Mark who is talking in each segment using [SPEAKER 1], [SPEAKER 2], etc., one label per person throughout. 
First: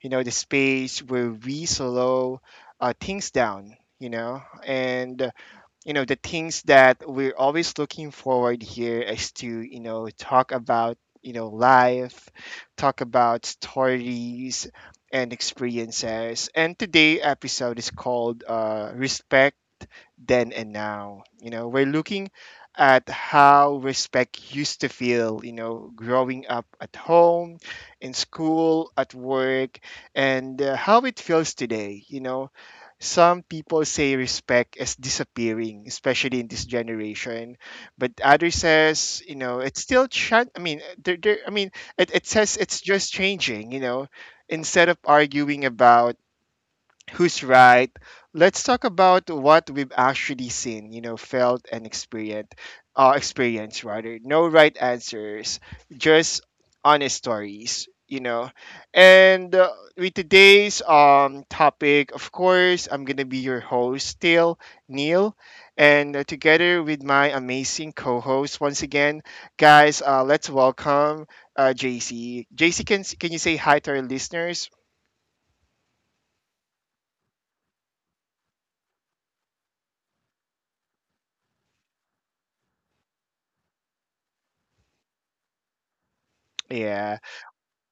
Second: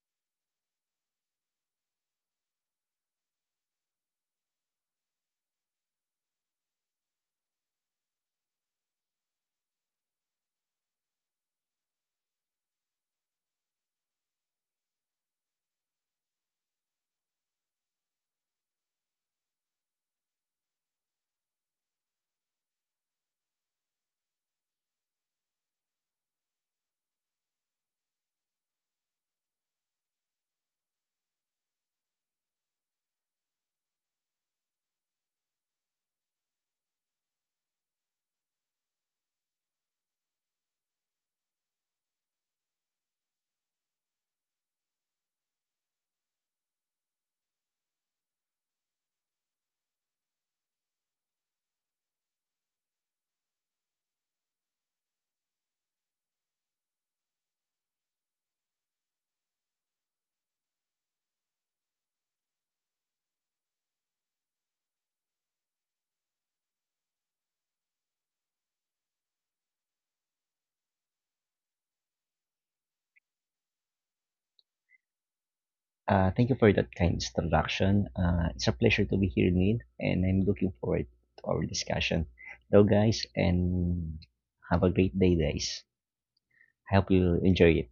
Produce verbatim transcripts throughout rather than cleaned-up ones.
[SPEAKER 1] You know, the space where we slow uh, things down, you know, and you know the things that we're always looking forward here is to you know talk about you know life, talk about stories and experiences. And today episode is called uh, respect then and now. you know we're looking at how respect used to feel you know growing up at home, in school, at work, and uh, how it feels today you know Some people say respect is disappearing, especially in this generation, but others says you know it's still. Tra- I mean, there, there, I mean, it, it says it's just changing. You know, instead of arguing about who's right, let's talk about what we've actually seen, you know, felt and experienced, uh, experience rather. No right answers, just honest stories, you know. And uh, with today's um topic, of course, I'm gonna be your host still, Neil, and uh, together with my amazing co-host once again, guys, uh, let's welcome uh J C. J C, can can you say hi to our listeners?
[SPEAKER 2] Uh, thank you for that kind introduction. Uh, it's a pleasure to be here, Neil, and I'm looking forward to our discussion. Hello, guys, and have a great day, guys. I hope
[SPEAKER 1] Yeah.
[SPEAKER 2] you enjoy it.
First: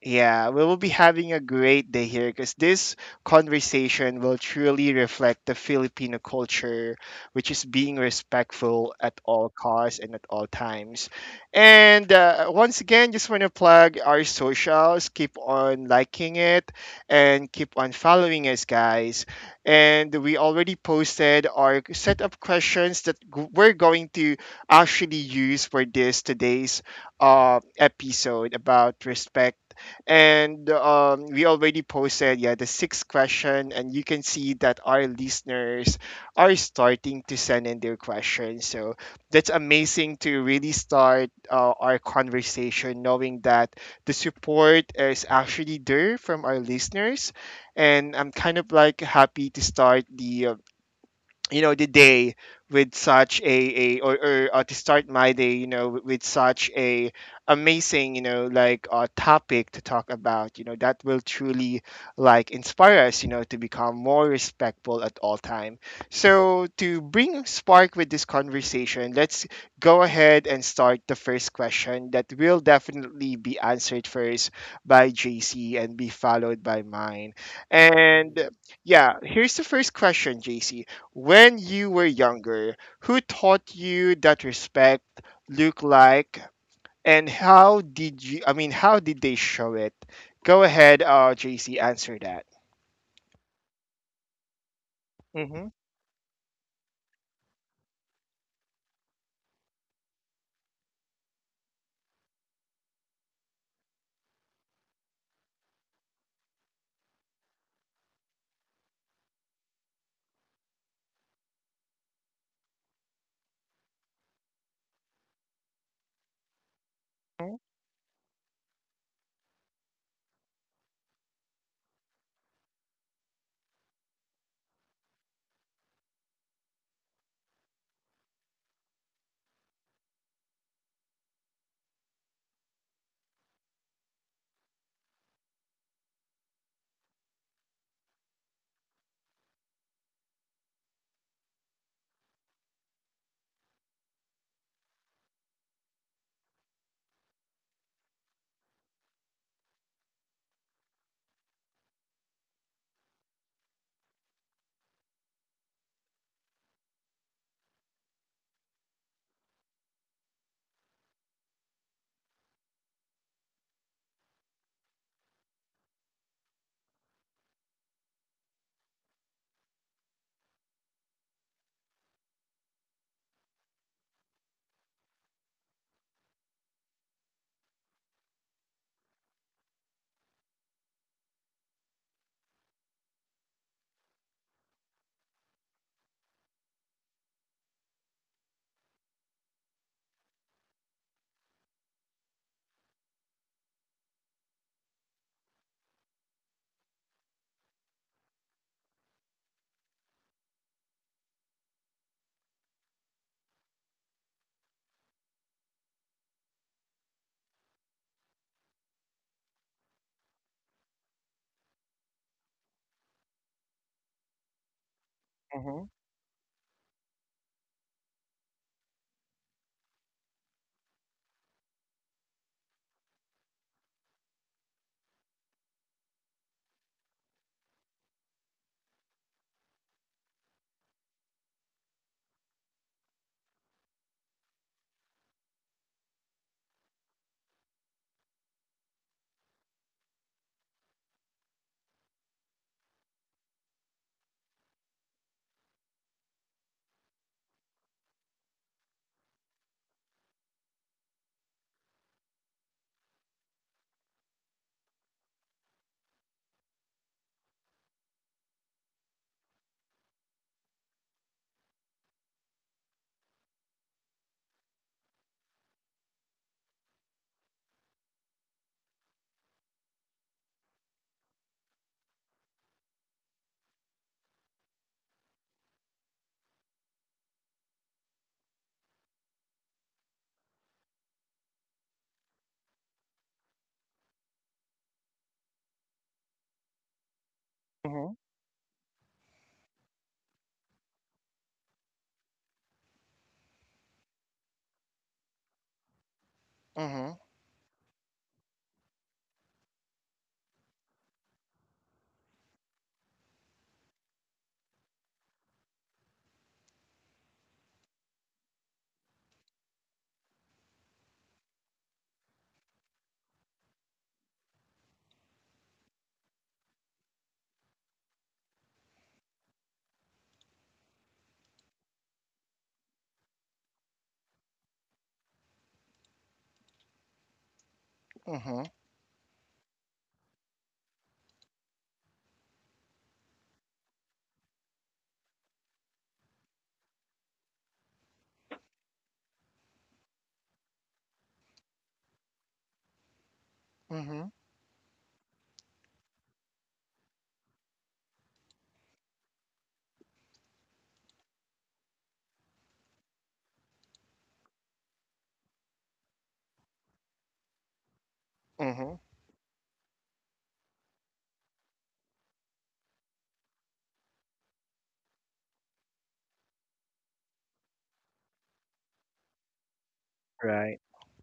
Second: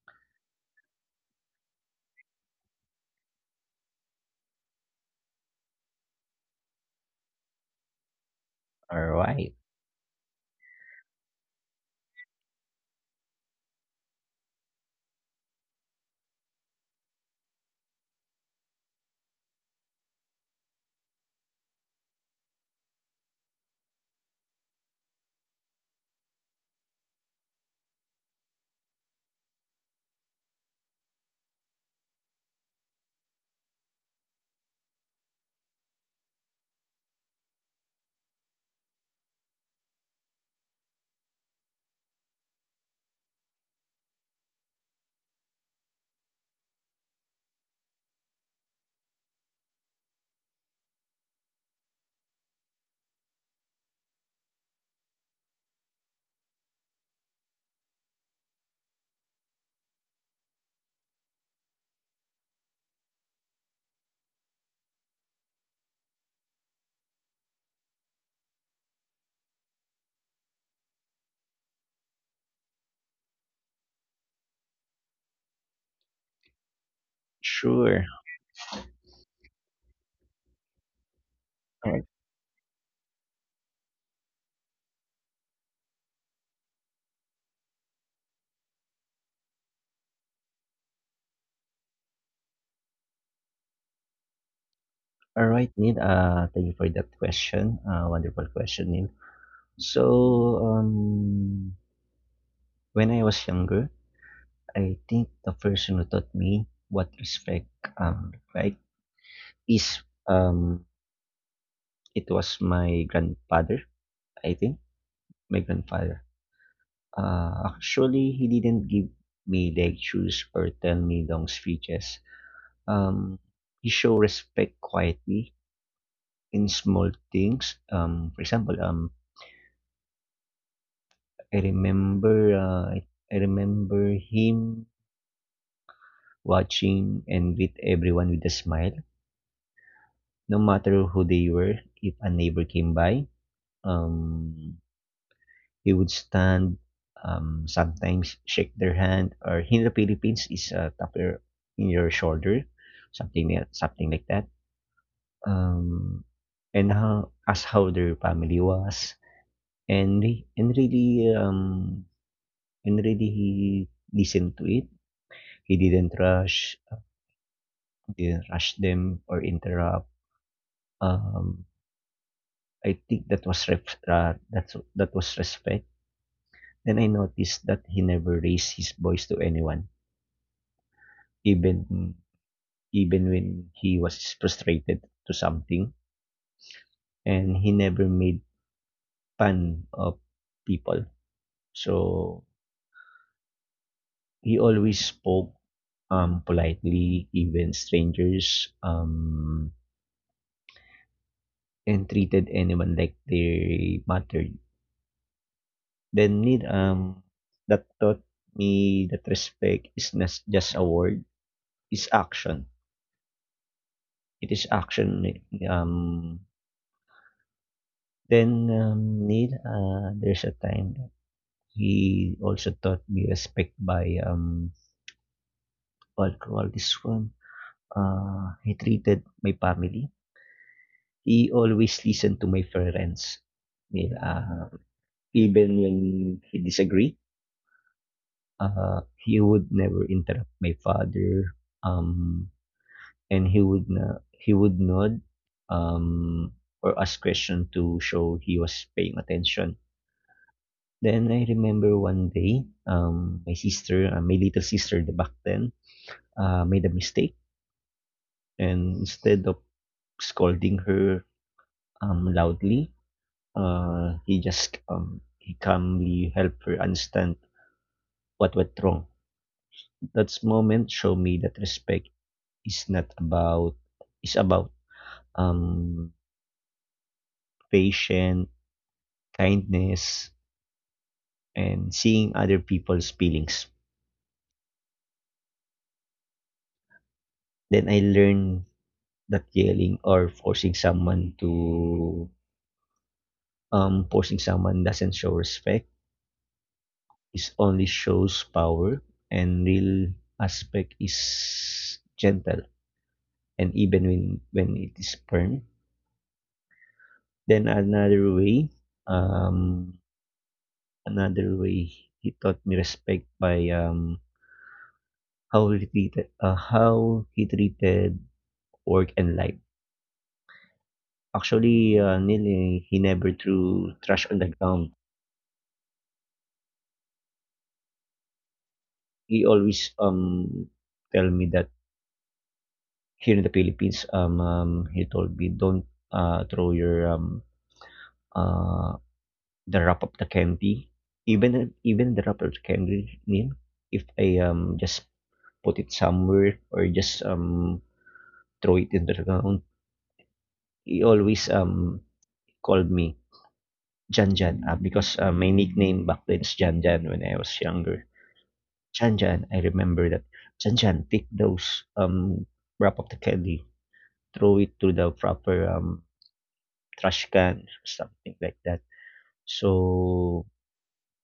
[SPEAKER 1] Yeah, we will be having a great day here, because this conversation will truly reflect the Filipino culture, which is being respectful
[SPEAKER 2] All
[SPEAKER 1] at all
[SPEAKER 2] right,
[SPEAKER 1] costs and at all times. And uh, once again, just want to plug our socials. Keep on liking it and keep on following us, guys. And we already posted our set of questions that g- we're going to actually use for this today's uh, episode about respect, and um, we already posted, yeah, the sixth question, and you can see that our listeners are starting to send in their questions. So that's amazing to really start uh, our conversation, knowing that the support is actually there from our listeners. And I'm kind of like happy to start the uh, you know the day with such a, a or, or uh, to start my day you know with, with such a amazing you know like uh, topic to talk about you know that will truly like inspire us you know to become more respectful at all time. So to bring spark with this conversation, let's go ahead and start the first question that will definitely be answered first by JC and be followed by mine.
[SPEAKER 2] sure.
[SPEAKER 1] And yeah, here's the first question, JC. When you
[SPEAKER 2] All right,
[SPEAKER 1] were younger, who taught you that respect looked like, and how did you? I mean, how did they show it? Go ahead, uh, J C, answer that.
[SPEAKER 2] all
[SPEAKER 1] Mhm.
[SPEAKER 2] right, Neil. Uh, thank you for that question. Uh, wonderful question, Neil. So, um, when I was younger, I think the person who taught me what respect um like is um it was my grandfather, I think my grandfather.
[SPEAKER 1] Mhm.
[SPEAKER 2] Uh, actually, he didn't give me lectures or tell me long speeches. Um, he showed respect quietly in small things. Um, for example, um, I remember uh, I I remember him watching and greet everyone with a smile, no matter who they were. If a neighbor came by, um, he would stand, um, sometimes shake their hand, or in the Philippines is a tap your in your shoulder, something like, something like that. Um, and how ask how their family was, and re- and really um and really he listened to it. He didn't rush, didn't rush them or interrupt. Um, I think that was ref- uh, that's that was respect. Then I noticed that he never raised his voice to anyone, even even when he was frustrated to something, and he never made fun of people. So he always spoke um, politely, even strangers, um, and treated anyone like they mattered. Then need um that taught me that respect is not just a word, it's action. It is action.
[SPEAKER 1] Mhm.
[SPEAKER 2] Um, then, um, Neil, uh, there's a time he also taught me respect by um what I call this one. Uh, he treated my family. He always listened to my parents. Yeah, uh, even when he disagreed, uh, he would never interrupt my father. Um, and he would na- he would nod, um, or ask question to show he was paying attention. Then I remember one day, um, my sister, uh, my little sister the back then, uh, made a mistake, and instead of scolding her um, loudly, uh, he just um, he calmly helped her understand what went wrong. That moment showed me that respect is not about, is about, um, patience, kindness, and seeing other people's feelings. Then I
[SPEAKER 1] Mhm.
[SPEAKER 2] learned that yelling or forcing someone to, um, forcing someone doesn't show respect, is only shows power, and real aspect is gentle, and even when when it is firm. Then another way, um another way he taught me respect by um how he treated, uh, how he treated work and life. Actually, uh, Neil, eh, he never threw trash on the ground.
[SPEAKER 1] Mhm.
[SPEAKER 2] He always um tell me that here in the Philippines, um, um he told me don't, uh, throw your um uh the wrap of the candy. Even even the wrap of the candy, Neil, if
[SPEAKER 1] Mhm.
[SPEAKER 2] I um just put it somewhere or just um throw it in the ground, he always um called me Jan Jan, uh, because uh, my nickname back then is Jan Jan when I was younger.
[SPEAKER 1] Mhm.
[SPEAKER 2] Jan Jan, I remember that. Jan Jan, take those um wrap of the candy, throw it to the proper um trash can or something like that. So
[SPEAKER 1] Right.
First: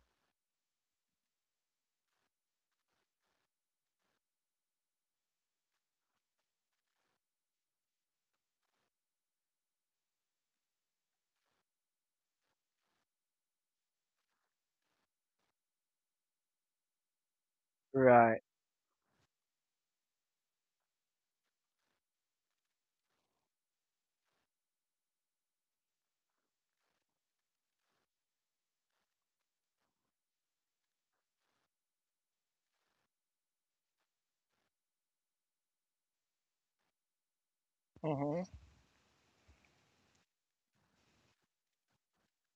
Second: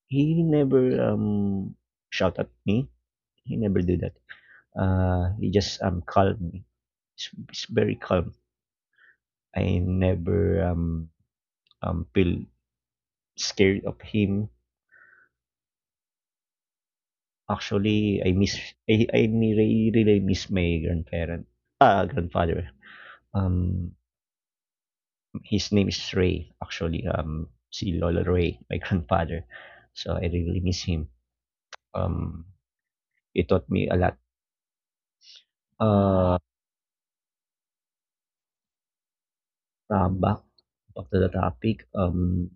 [SPEAKER 2] he never um shout at me. He never do that. Uh, he just um calm me. He's, he's very calm. I never um um feel scared of him. Actually, I
[SPEAKER 1] Right.
[SPEAKER 2] miss I I really really miss my grandparent, ah grandfather. Um, his name is Ray. Actually, um, si Lola Ray, my grandfather. So I really miss him. Um, he taught me a lot. Uh,
[SPEAKER 1] Mhm.
[SPEAKER 2] um, back Back to the topic. Um,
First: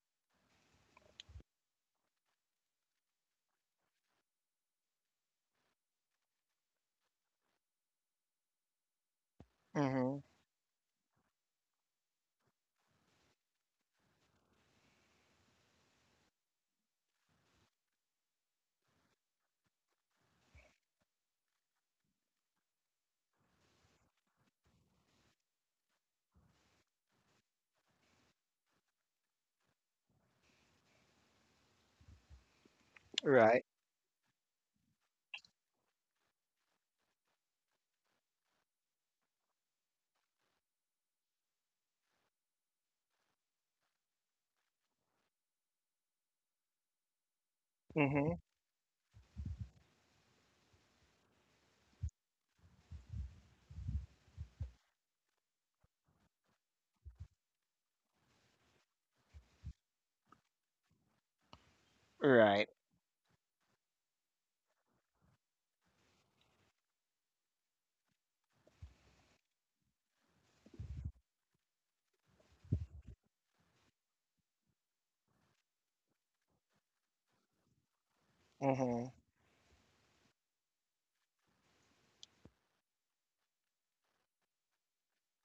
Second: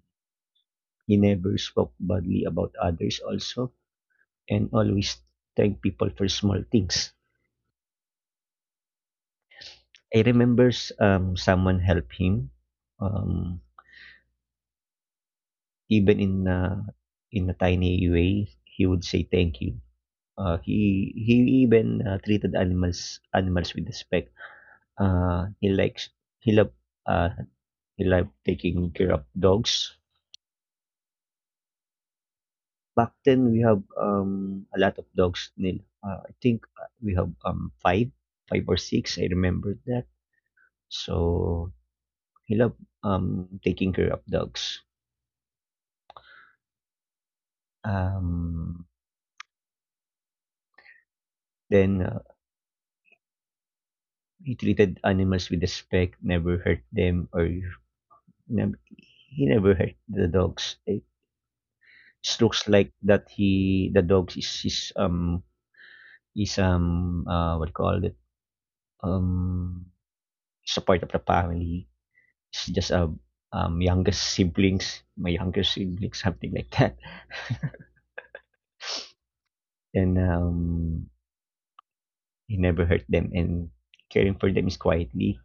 [SPEAKER 2] He never spoke badly about others also, and always thank people for small things.
[SPEAKER 1] Mhm.
[SPEAKER 2] I remember um, someone helped him, um, even in uh, in a tiny way. He would say thank you. Uh, he he even uh, treated animals animals with respect. Uh, he likes he loved uh, he loved taking care of dogs. Back then we
[SPEAKER 1] Right.
[SPEAKER 2] have, um, a lot of dogs, Neil. Uh, I think, uh, we have, um, five five or six. I remember that. So he loved, um, taking care of dogs.
[SPEAKER 1] Mhm.
[SPEAKER 2] Um, then, uh, he treated animals with respect, never hurt them, or nev he never hurt the dogs. It looks
[SPEAKER 1] Right.
[SPEAKER 2] like that he the dogs is is, um, is, um, uh, what do you call it, um, is a part of the family. It's just a, um, youngest siblings, my younger siblings, something like that.
[SPEAKER 1] Mhm.
[SPEAKER 2] And, um he never hurt them, and caring for them is quietly.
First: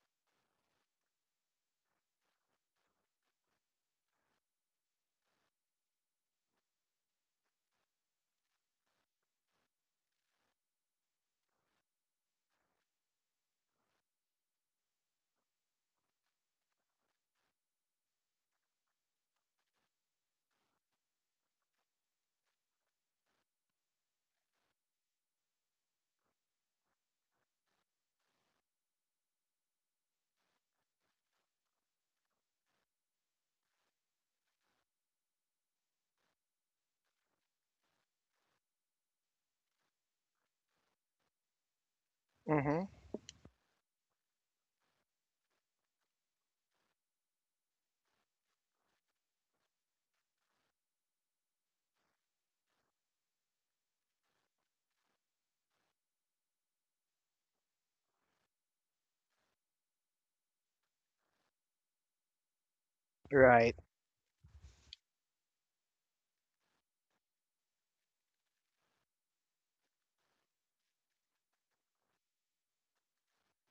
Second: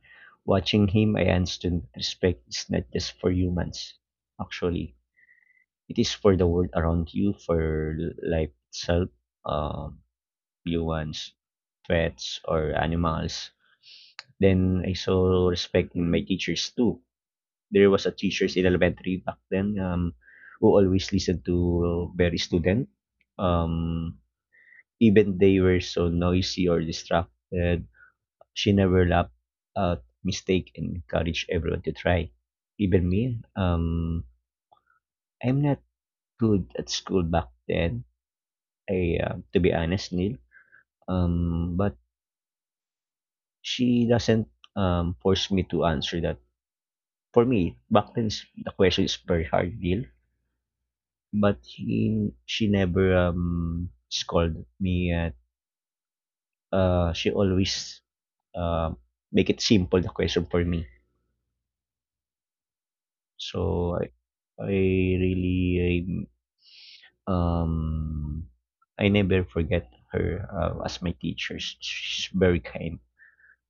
[SPEAKER 2] Watching him, I understood that respect is not just for humans. Actually, it is for the world around you, for life itself, um, humans, pets, or animals. Then I saw respect in my teachers too. There was a teachers in elementary back then, um, who always listened to very student. Um, Even they were so noisy or distracted, she never laughed at mistake and encouraged everyone to try. Even me, um, I'm not good at school back then. I, uh, to be honest, Neil. Um, but
[SPEAKER 1] Mhm.
[SPEAKER 2] she doesn't um force me to answer that. For me, back then is- the question is very hard, Neil. But he, she never um scolded me. At, uh, she always um make it simple the question for me.
[SPEAKER 1] Right.
[SPEAKER 2] So I, I really Um, I never forget her, uh, as my teacher. Sh- She's very kind.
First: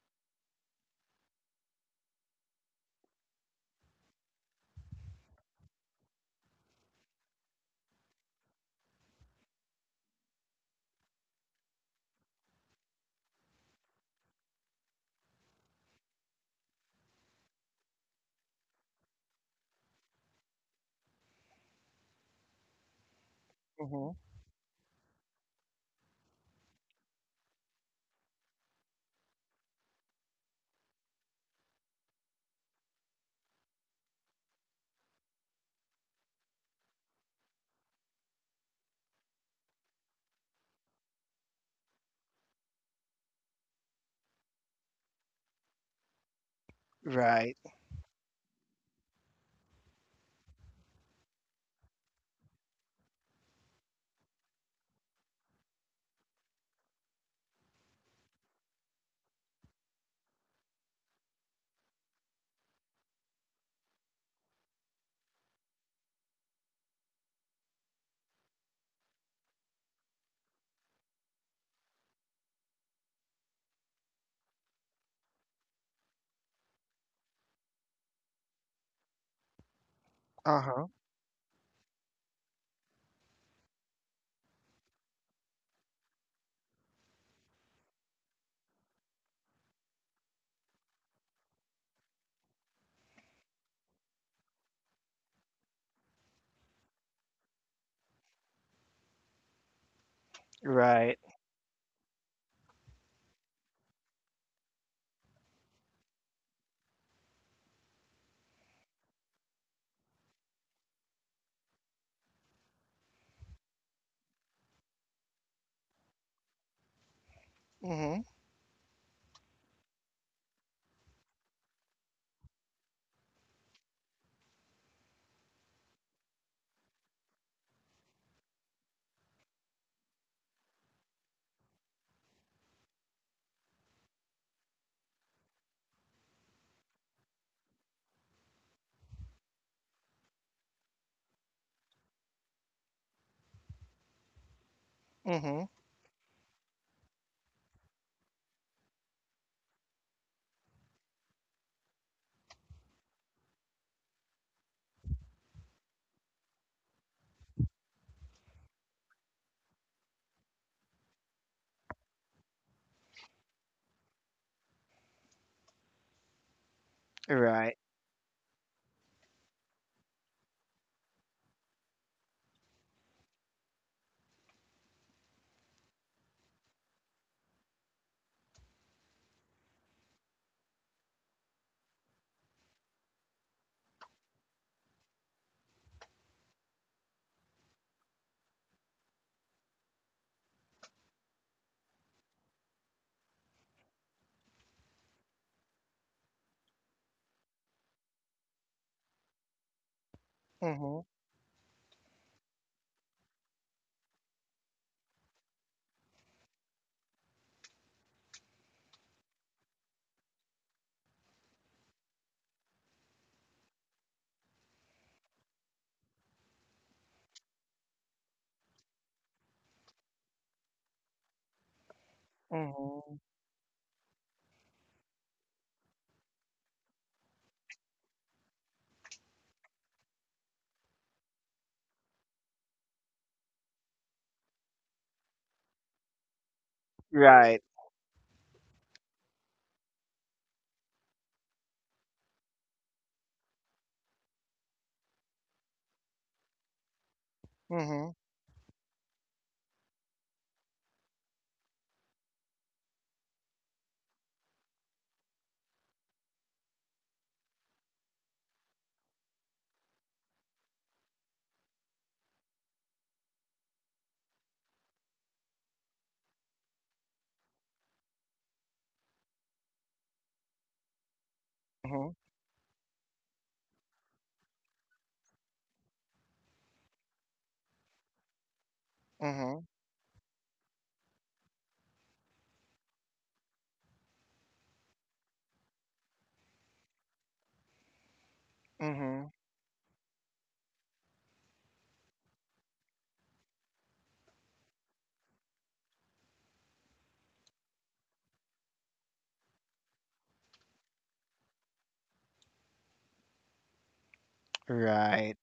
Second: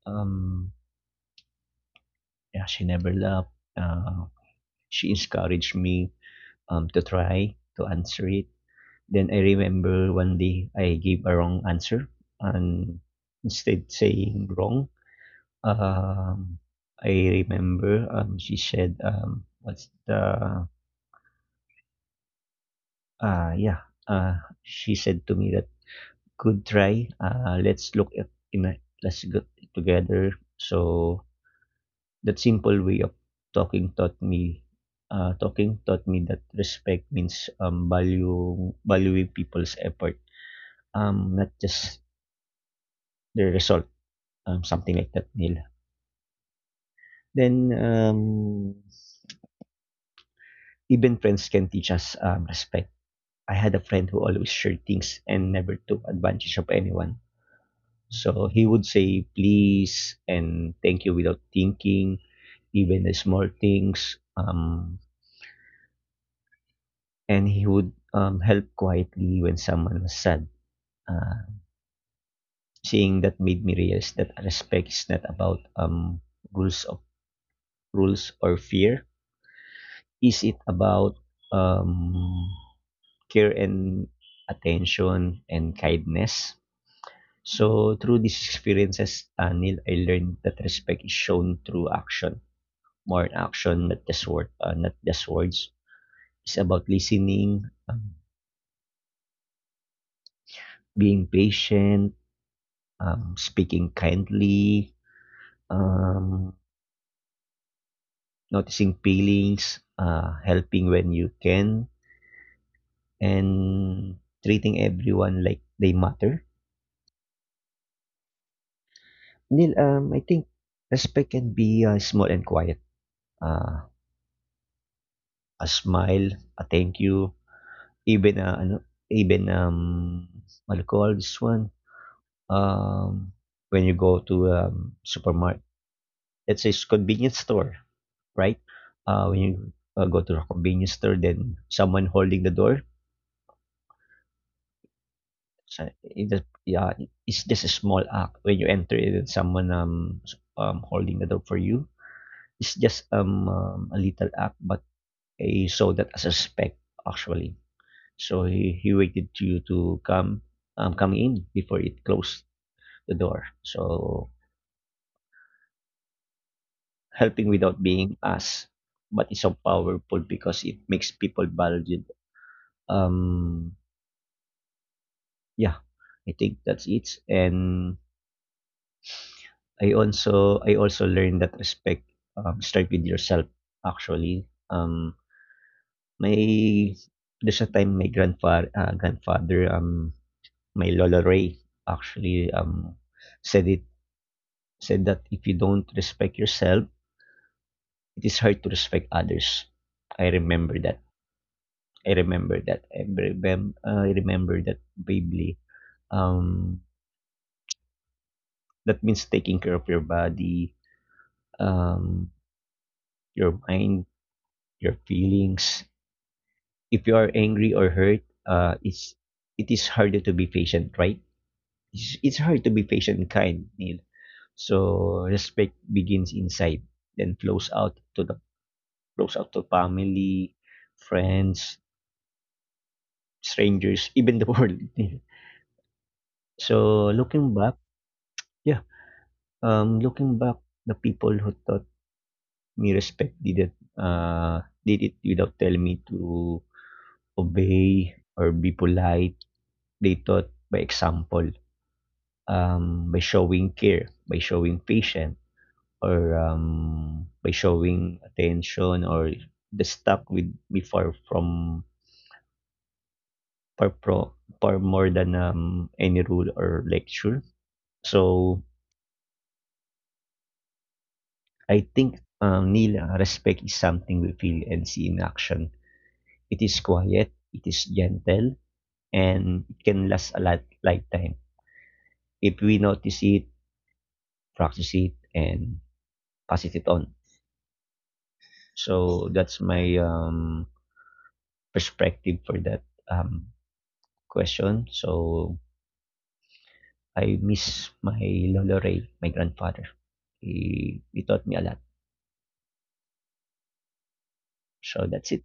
[SPEAKER 2] Um, yeah, she never left. Uh, she encouraged me, um, to try to answer it. Then I remember one day I gave a wrong answer, and instead saying wrong, um, I remember, um, she said, um, "What's the uh, yeah?"
[SPEAKER 1] Mhm.
[SPEAKER 2] Uh, she said to me that could try. Uh, let's look at in let's get together. So that simple way of talking taught me uh, talking taught me that respect means, um, value valuing people's effort, um, not just the result, um, something like that, Neil.
[SPEAKER 1] Right.
[SPEAKER 2] Then, um, even friends can teach us, um, respect. I had a friend who always shared things and never took advantage of anyone. So he would say please and thank you without thinking even the small things. Um, and he would, um, help quietly when someone was sad. Uh, Seeing that made me realize that respect is not about, um, rules of rules or fear. Is it
[SPEAKER 1] Uh huh.
[SPEAKER 2] about, um, care and attention and kindness? So through these experiences, uh, Neil, I learned that respect is shown through action, more in action, not just word, uh, not just words. It's about listening, um,
[SPEAKER 1] Right.
[SPEAKER 2] being patient, um, speaking kindly, um, noticing feelings, uh, helping when you can, and treating everyone like they matter.
[SPEAKER 1] Mhm.
[SPEAKER 2] Neil, um, I think respect can be, uh, small and quiet. Uh, a smile, a thank you, even, uh, ano, even um, what do you call this one? Um, when you go to, um, supermarket, let's say, s- convenience store, right? Uh, when you, uh, go to a convenience store, then someone holding the door.
[SPEAKER 1] Mhm.
[SPEAKER 2] So it just, yeah, it's just a small act when you enter it. Someone, um, um holding the door for you. It's just, um, um a little act, but he saw that as a respect actually. So he, he waited to you to come, um come in before it closed the door. So helping
[SPEAKER 1] Right.
[SPEAKER 2] without being asked, but it's so powerful because it makes people valued, um yeah, I think that's it. And I also I also learned that respect, um, start with yourself. Actually, um, my there's a time my grandfather, uh, grandfather um my Lola Ray actually, um said it said that if you don't respect yourself, it is hard to respect others. I remember that.
[SPEAKER 1] Mhm.
[SPEAKER 2] I remember that. I remember, I remember that vividly. Um, that means taking care of your body, um, your mind, your feelings. If you are angry or hurt, uh, it's it is harder to be patient, right? It's, it's hard to be patient
[SPEAKER 1] Mhm.
[SPEAKER 2] and kind, Neil. So respect begins inside, then flows out to the flows out to family, friends, strangers, even the world, Neil. So looking
[SPEAKER 1] Right.
[SPEAKER 2] back, yeah, um, looking back, the people who taught me respect didn't, uh did it without telling me to
[SPEAKER 1] Mm-hmm.
[SPEAKER 2] obey or be polite. They taught by example. Um, by showing care, by showing patience, or, um, by showing attention, or the stuck with me for from for pro for more than, um, any rule or lecture. So I
[SPEAKER 1] Mm-hmm.
[SPEAKER 2] think, um, Neil, respect is something we feel and see in action. It is quiet, it is gentle, and
[SPEAKER 1] Mm-hmm.
[SPEAKER 2] it can last a lot lifetime if we notice it, practice it, and pass it on. So
[SPEAKER 1] Mm-hmm.
[SPEAKER 2] that's my, um, perspective for that, um, question. So I miss my Lolo Ray, my grandfather. He, he taught me a lot. So that's
[SPEAKER 1] Right.
[SPEAKER 2] it.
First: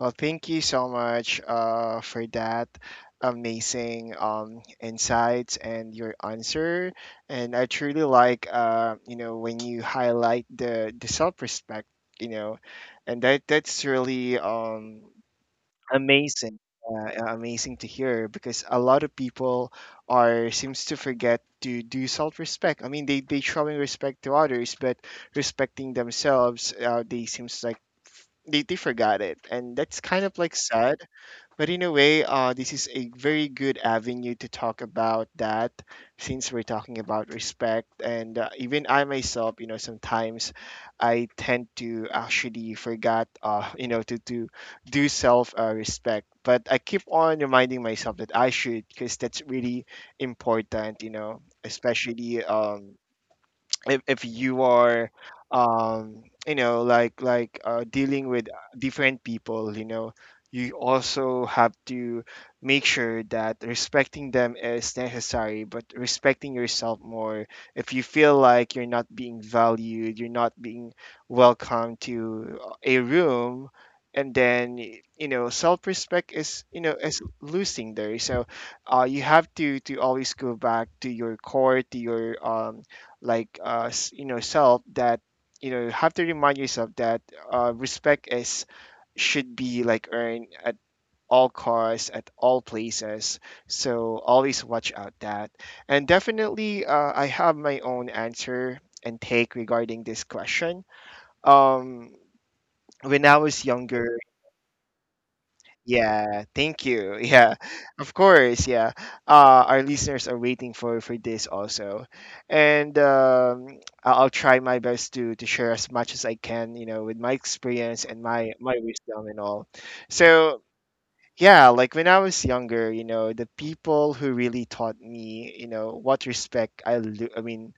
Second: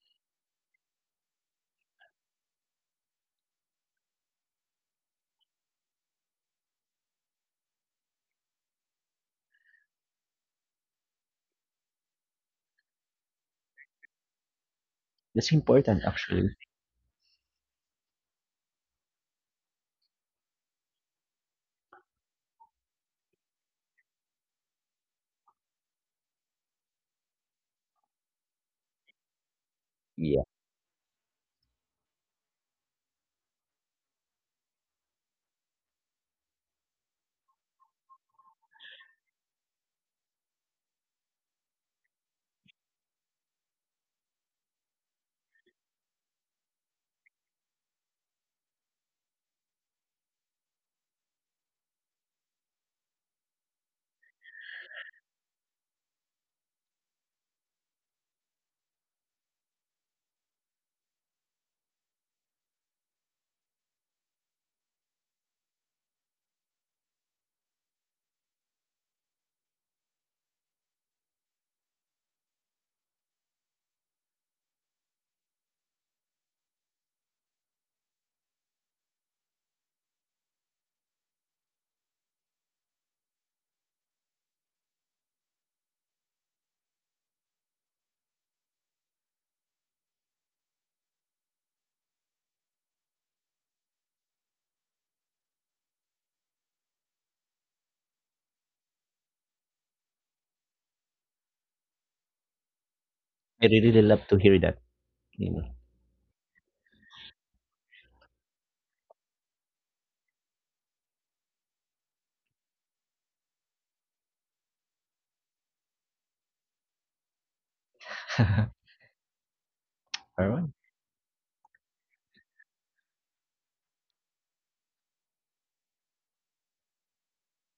[SPEAKER 1] Well, thank you so much uh, for that amazing um, insights and your answer. And I truly like, uh, you know, when you highlight the, the self-respect, you know, and that that's really um,
[SPEAKER 2] That's important, actually.
[SPEAKER 1] amazing. Yeah, uh, amazing to hear, because a lot of people are seems to forget to do self-respect. I mean, they they showing respect to others, but respecting themselves, uh, they seems like f- they, they forgot it, and that's kind of
[SPEAKER 2] Yeah.
[SPEAKER 1] like sad, but in a way, uh, this is a very good avenue to talk about that, since we're talking about respect. And uh, even I myself, you know, sometimes I tend to actually forget, uh, you know, to, to do self uh, respect. But I keep on reminding myself that I should, because that's really important, you know, especially um, if, if you are um you know like like uh, dealing with different people you know you also have to make sure that respecting them is necessary, but respecting yourself more. If you feel like you're not being valued, you're not being welcome to a room, and then you know self-respect is you know is losing there, so uh, you have to to always go back to your core, to your um, like uh s- you know self, that you know you have to remind yourself that uh respect is should be like earned at all costs, at all places. So always watch out that. And definitely, uh, I have my own answer and take regarding this question, um when I was
[SPEAKER 2] I really really
[SPEAKER 1] younger.
[SPEAKER 2] love to hear that, Neil.
[SPEAKER 1] Yeah, thank you. Yeah, of course. Yeah, uh, our listeners are waiting for for this also, and um, I- I'll try my best to to share as much as I can, you know, with my experience and my my wisdom and all.
[SPEAKER 2] All
[SPEAKER 1] So
[SPEAKER 2] right.
[SPEAKER 1] yeah, like when I was younger, you know, the people who really taught me, you know, what respect I, lo- I mean,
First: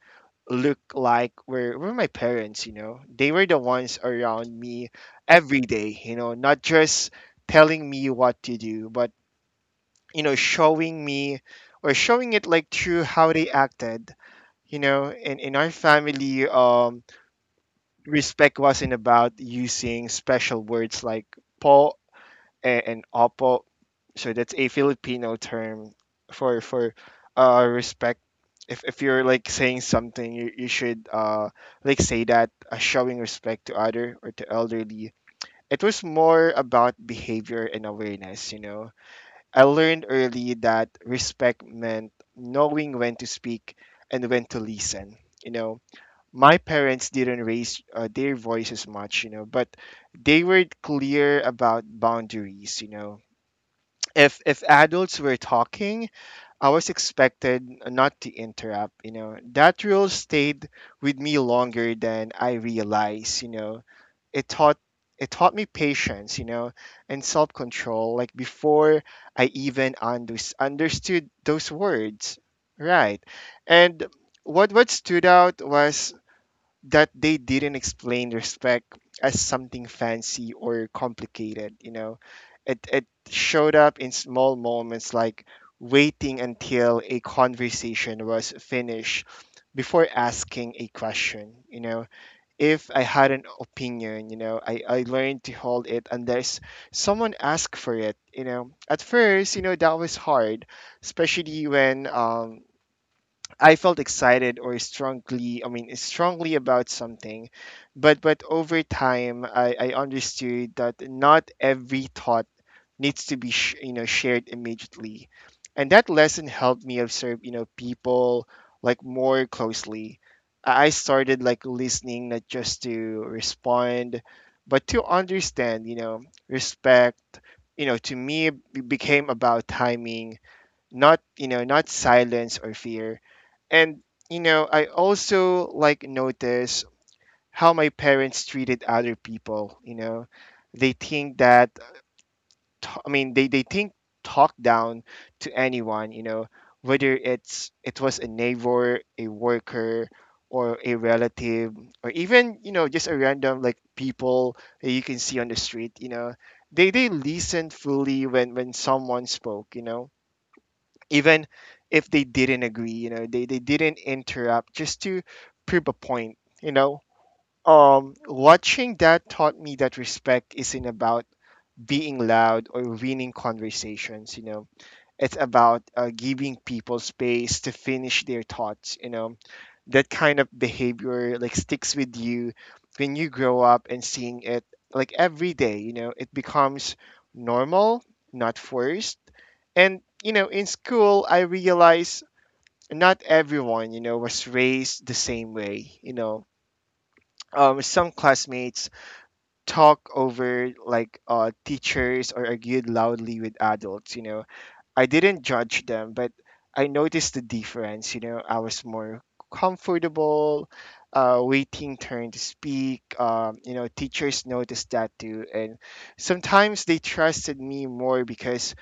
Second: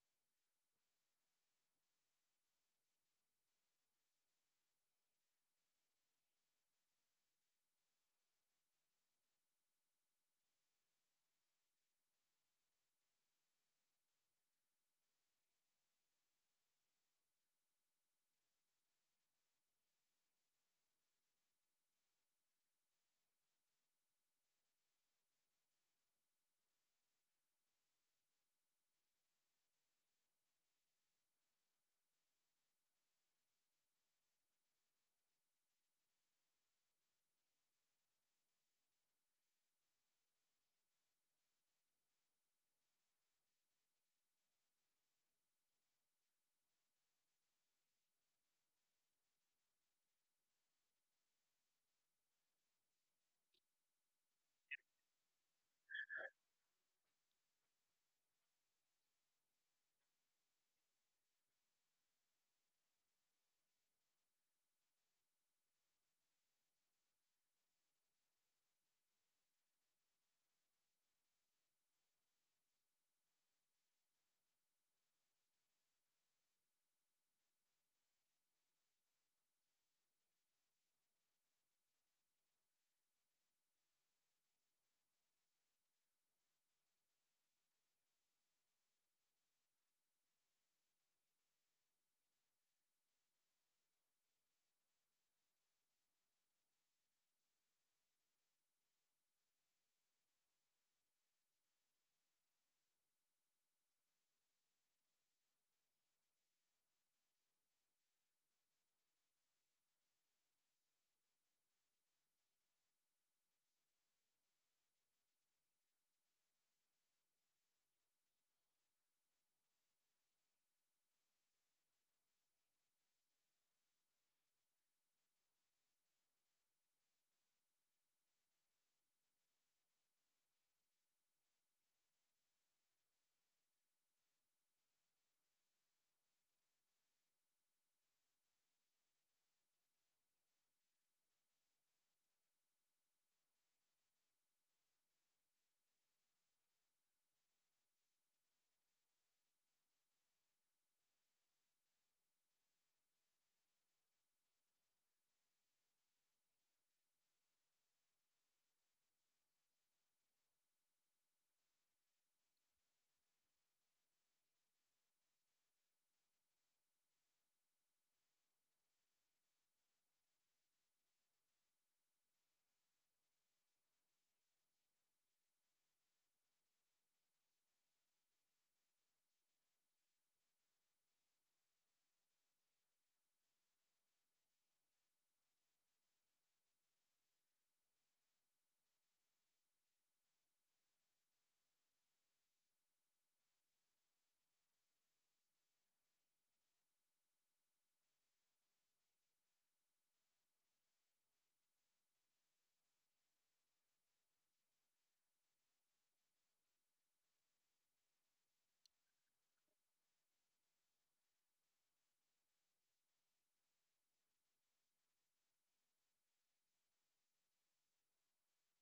[SPEAKER 1] look like were were my parents, you know. They were the ones around me every day, you know, not just telling me what to do, but you know, showing me, or showing it like through how they acted. You know, in, in our family, um, respect wasn't about using special words like po and, and opo. So that's a Filipino term for for uh respect. If if you're like saying something, you you should uh like say that, uh, showing respect to other or to elderly. It was more about behavior and awareness. You know, I learned early that respect meant knowing when to speak and when to listen. You know, my parents didn't raise uh, their voices much. You know, but they were clear about boundaries. You know if if adults were talking, I was expected not to interrupt, you know. That rule stayed with me longer than I realized, you know. It taught it taught me patience, you know, and self-control like before I even under- understood those words. Right. And what what stood out was that they didn't explain respect as something fancy or complicated. you know it it showed up in small moments, like waiting until a conversation was finished before asking a question you know If I had an opinion you know i, I learned to hold it unless someone asked for it you know at first, you know that was hard, especially when um I felt excited or strongly, I mean, strongly about something, but but over time, I, I understood that not every thought needs to be sh- you know shared immediately, and that lesson helped me observe you know people like more closely. I I started like listening, not just to respond, but to understand. You know, respect. You know, to me, it became about timing, not you know not silence or fear, and you know I also like notice how my parents treated other people you know they think that t- I mean they, they think talk down to anyone, you know whether it's it was a neighbor, a worker, or a relative, or even you know just a random like people that you can see on the street you know they they listened fully when when someone spoke, you know even if they didn't agree, you know they, they didn't interrupt just to prove a point you know um watching that taught me that respect isn't about being loud or winning conversations you know It's about uh, giving people space to finish their thoughts you know That kind of behavior like sticks with you when you grow up, and seeing it like every day, you know it becomes normal, not forced. And you know in school, I realized not everyone, you know was raised the same way you know um, some classmates talk over like uh, teachers, or argued loudly with adults you know I didn't judge them, but I noticed the difference. You know, I was more comfortable, uh, waiting turn to speak. Um, you know, teachers noticed that too, and sometimes they trusted me more because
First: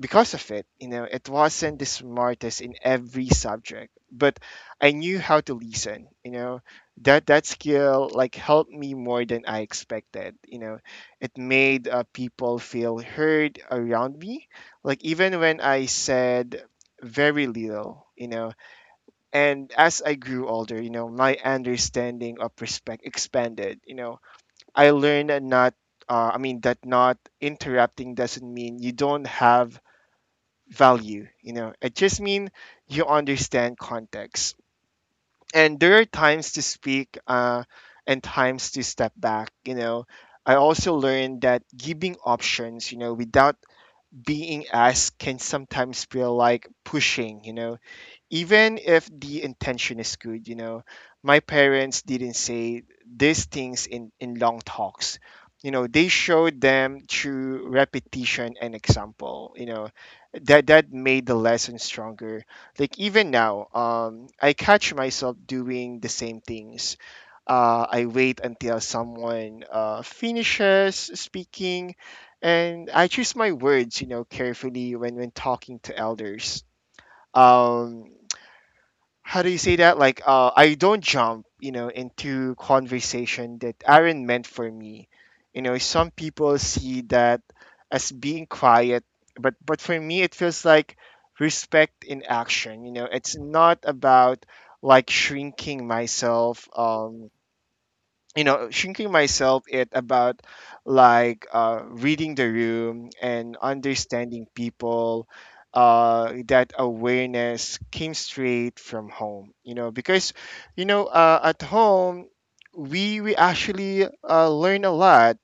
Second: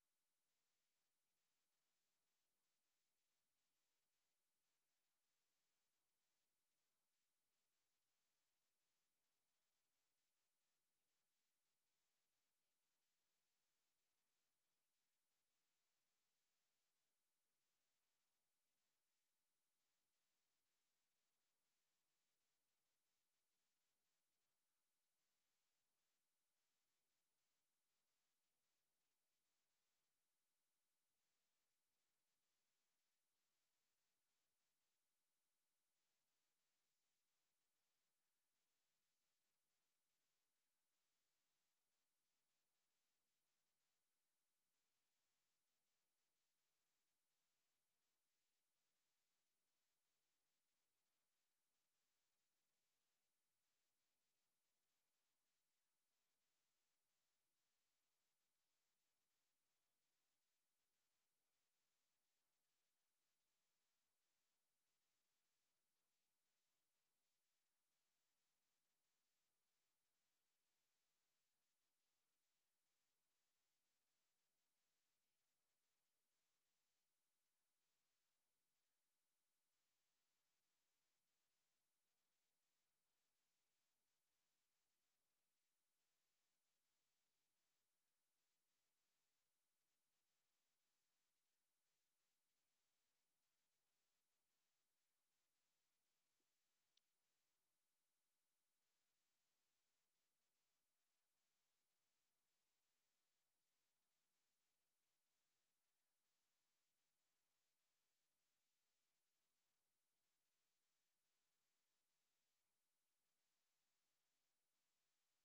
[SPEAKER 1] because of it. you know, it wasn't the smartest in every subject, but I knew how to listen, you know. That that skill like helped me more than I expected, you know. It made uh, people feel heard around me, like even when I said very little, you know. And as I grew older, you know, my understanding of respect expanded, you know. I learned that not uh, I mean that not interrupting doesn't mean you don't have value. You know, it just means you understand context. And there are times to speak, uh, and times to step back. You know, I also learned that giving options, you know, without being asked can sometimes feel like pushing, you know even if the intention is good. you know, my parents didn't say these things in, in long talks. You know, they showed them through repetition and example. you know, that that made the lesson stronger. Like even now, um, I catch myself doing the same things. Uh, I wait until someone uh, finishes speaking, and I choose my words, you know, carefully when, when talking to elders, um how do you say that? Like, uh, I don't jump, you know, into conversation that aren't meant for me. You know, some people see that as being quiet, but but for me, it feels like respect in action. You know, it's not about like shrinking myself. Um, you know shrinking myself it about like uh, reading the room and understanding people. Uh, that awareness came straight from home, you know, because you know uh, at home we we actually uh, learn a lot.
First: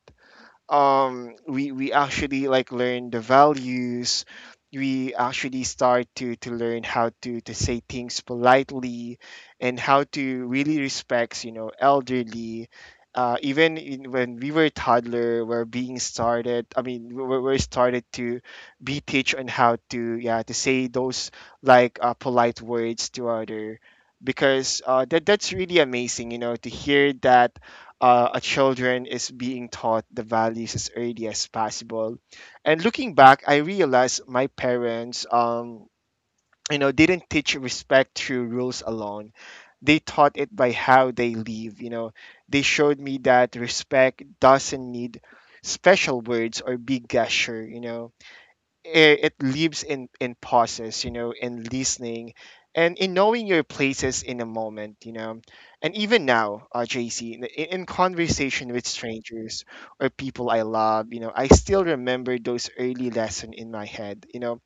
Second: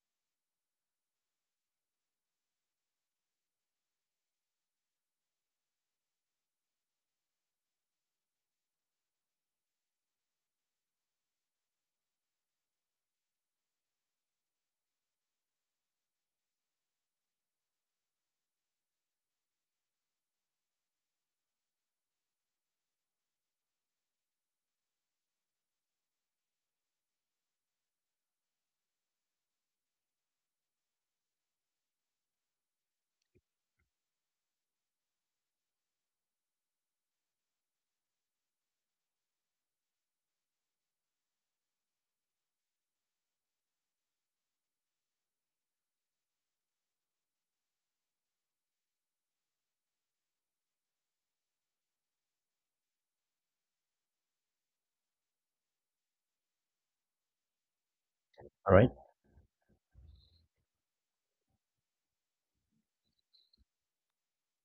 [SPEAKER 1] Um we we actually like learn the values. We actually start to to learn how to to say things politely and how to really respect, you know, elderly. Uh, even in, when we were toddler, we're being started, i mean we we're, we're started to be teach on how to, yeah, to say those like uh, polite words to other, because uh, that that's really amazing, you know, to hear that uh, a children is being taught the values as early as possible. And looking back, I realized my parents, um, you know, didn't teach respect through rules alone. They taught it by how they live. You know, they showed me that respect doesn't need special words or big gesture. You know, it, it lives in in pauses you know, in listening and in knowing your places in a moment, you know. And even now, uh, JC, in, in conversation
[SPEAKER 2] All
[SPEAKER 1] with
[SPEAKER 2] right.
[SPEAKER 1] strangers or people I love, you know, I still remember those early lessons in my head, you know,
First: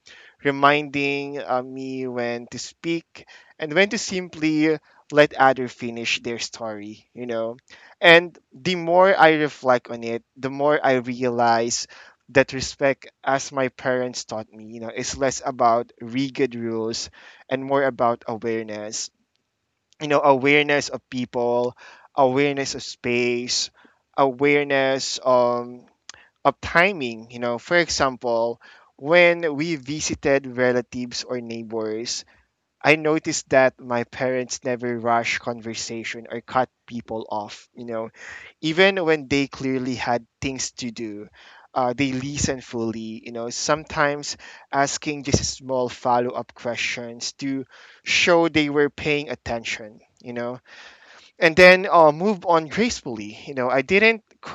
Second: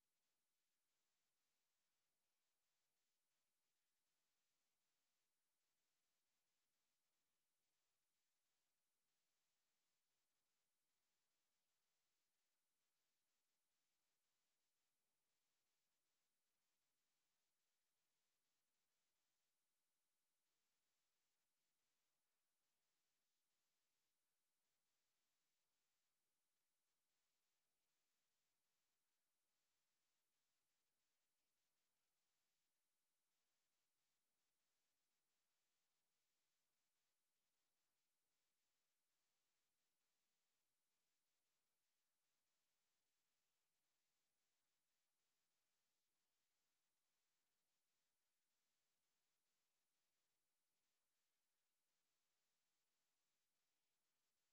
[SPEAKER 1] reminding uh, me when to speak and when to simply let other finish their story, you know. And the more I reflect on it, the more I realize that respect, as my parents taught me, you know, is less about rigid rules and more about awareness. You know, awareness of people, awareness of space, awareness um, of timing, you know. For example, when we visited relatives or neighbors, I noticed that my parents never rushed conversation or cut people off, you know, even when they clearly had things to do. Uh, they listen fully. You know, sometimes asking just small follow up questions to show they were paying attention. You know, and then uh, move on gracefully. You know, I didn't c-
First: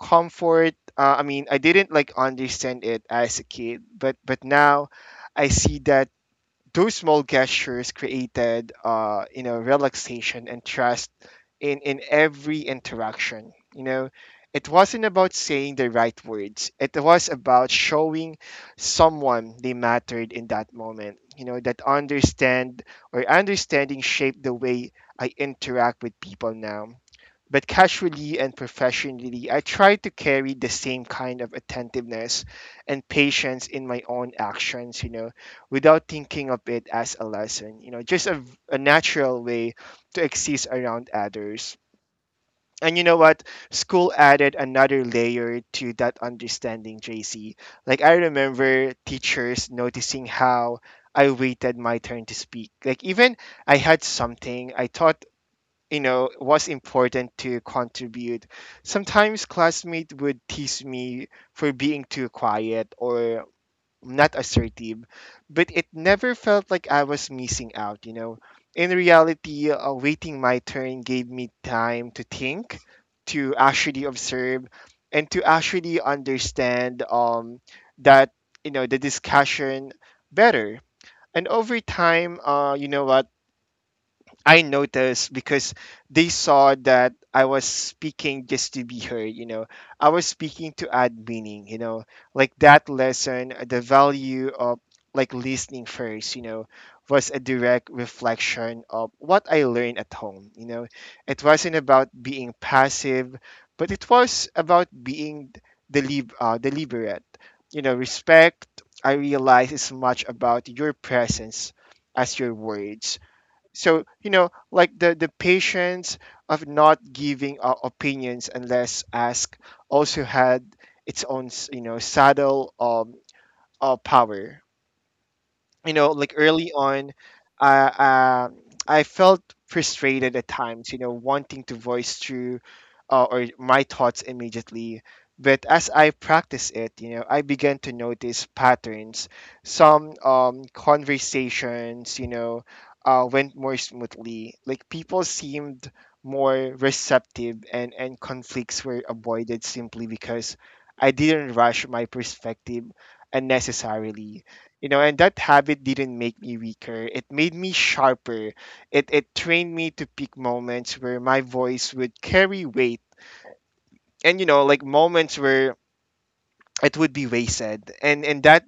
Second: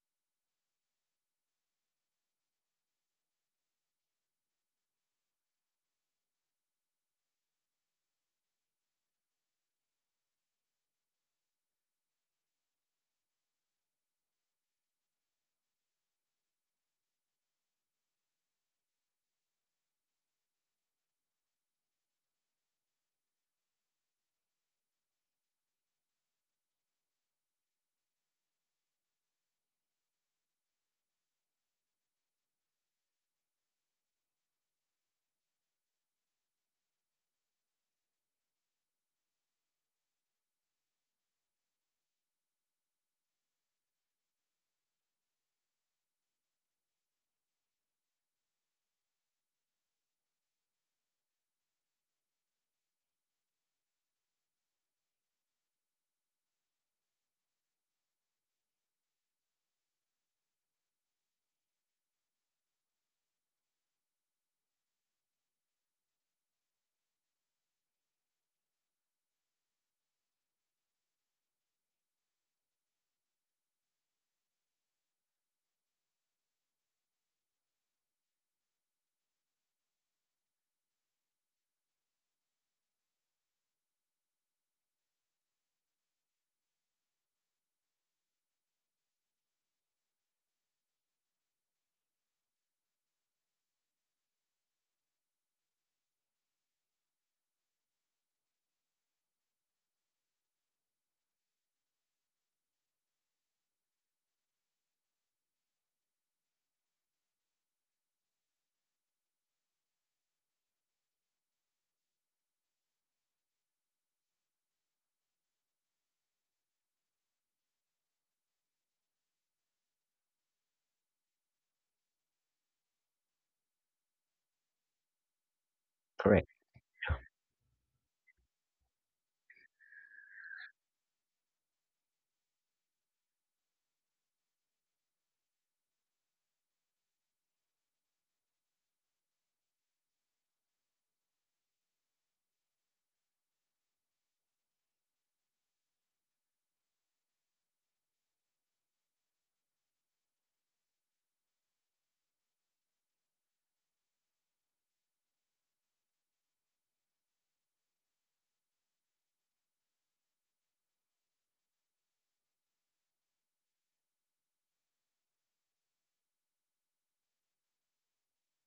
[SPEAKER 1] Comfort. Uh, I mean, I didn't like understand it as a kid, but but now I see that those small gestures created uh you know relaxation and trust in in every interaction, you know. It wasn't about saying the right words, it was about showing someone they mattered in that moment, you know. That understand or understanding shaped the way I interact with people now, but casually and professionally, I try to carry the same kind of attentiveness and patience in my own actions, you know, without thinking of it as a lesson, you know, just a, a natural way to exist around others. And you know what? School added another layer to that understanding, J C. Like, I remember teachers noticing how I waited my turn to speak. Like, even I had something I thought, you know, was important to contribute. Sometimes classmates would tease me for being too quiet or not assertive, but it never felt like I was missing out, you know. In reality, uh, waiting my turn gave me time to think, to actually observe, and to actually understand um that, you know, the discussion better. And over time, uh you know what, I noticed because they saw that I was speaking just to be heard, you know. I was speaking to add meaning, you know. Like that lesson, uh, the value of like listening first, you know, was a direct reflection of what I learned at home, you know. It wasn't about being passive, but it was about being delib- uh, deliberate. You know, respect, I realize, is much about your presence as your words. So you know like the the patience of not giving uh, opinions unless asked also had its own s- you know subtle um uh, power, you know. Like
[SPEAKER 2] Correct.
[SPEAKER 1] early on, uh, uh, I felt frustrated at times, you know, wanting to voice through uh, or my thoughts immediately. But as I practice it, you know, I began to notice patterns. Some um, conversations, you know, uh, went more smoothly. Like people seemed more receptive, and and conflicts were avoided simply because I didn't rush my perspective unnecessarily, you know. And that habit didn't make me weaker. It made me sharper. It it trained me to pick moments where my voice would carry weight, and you know, like moments where it would be wasted. And and that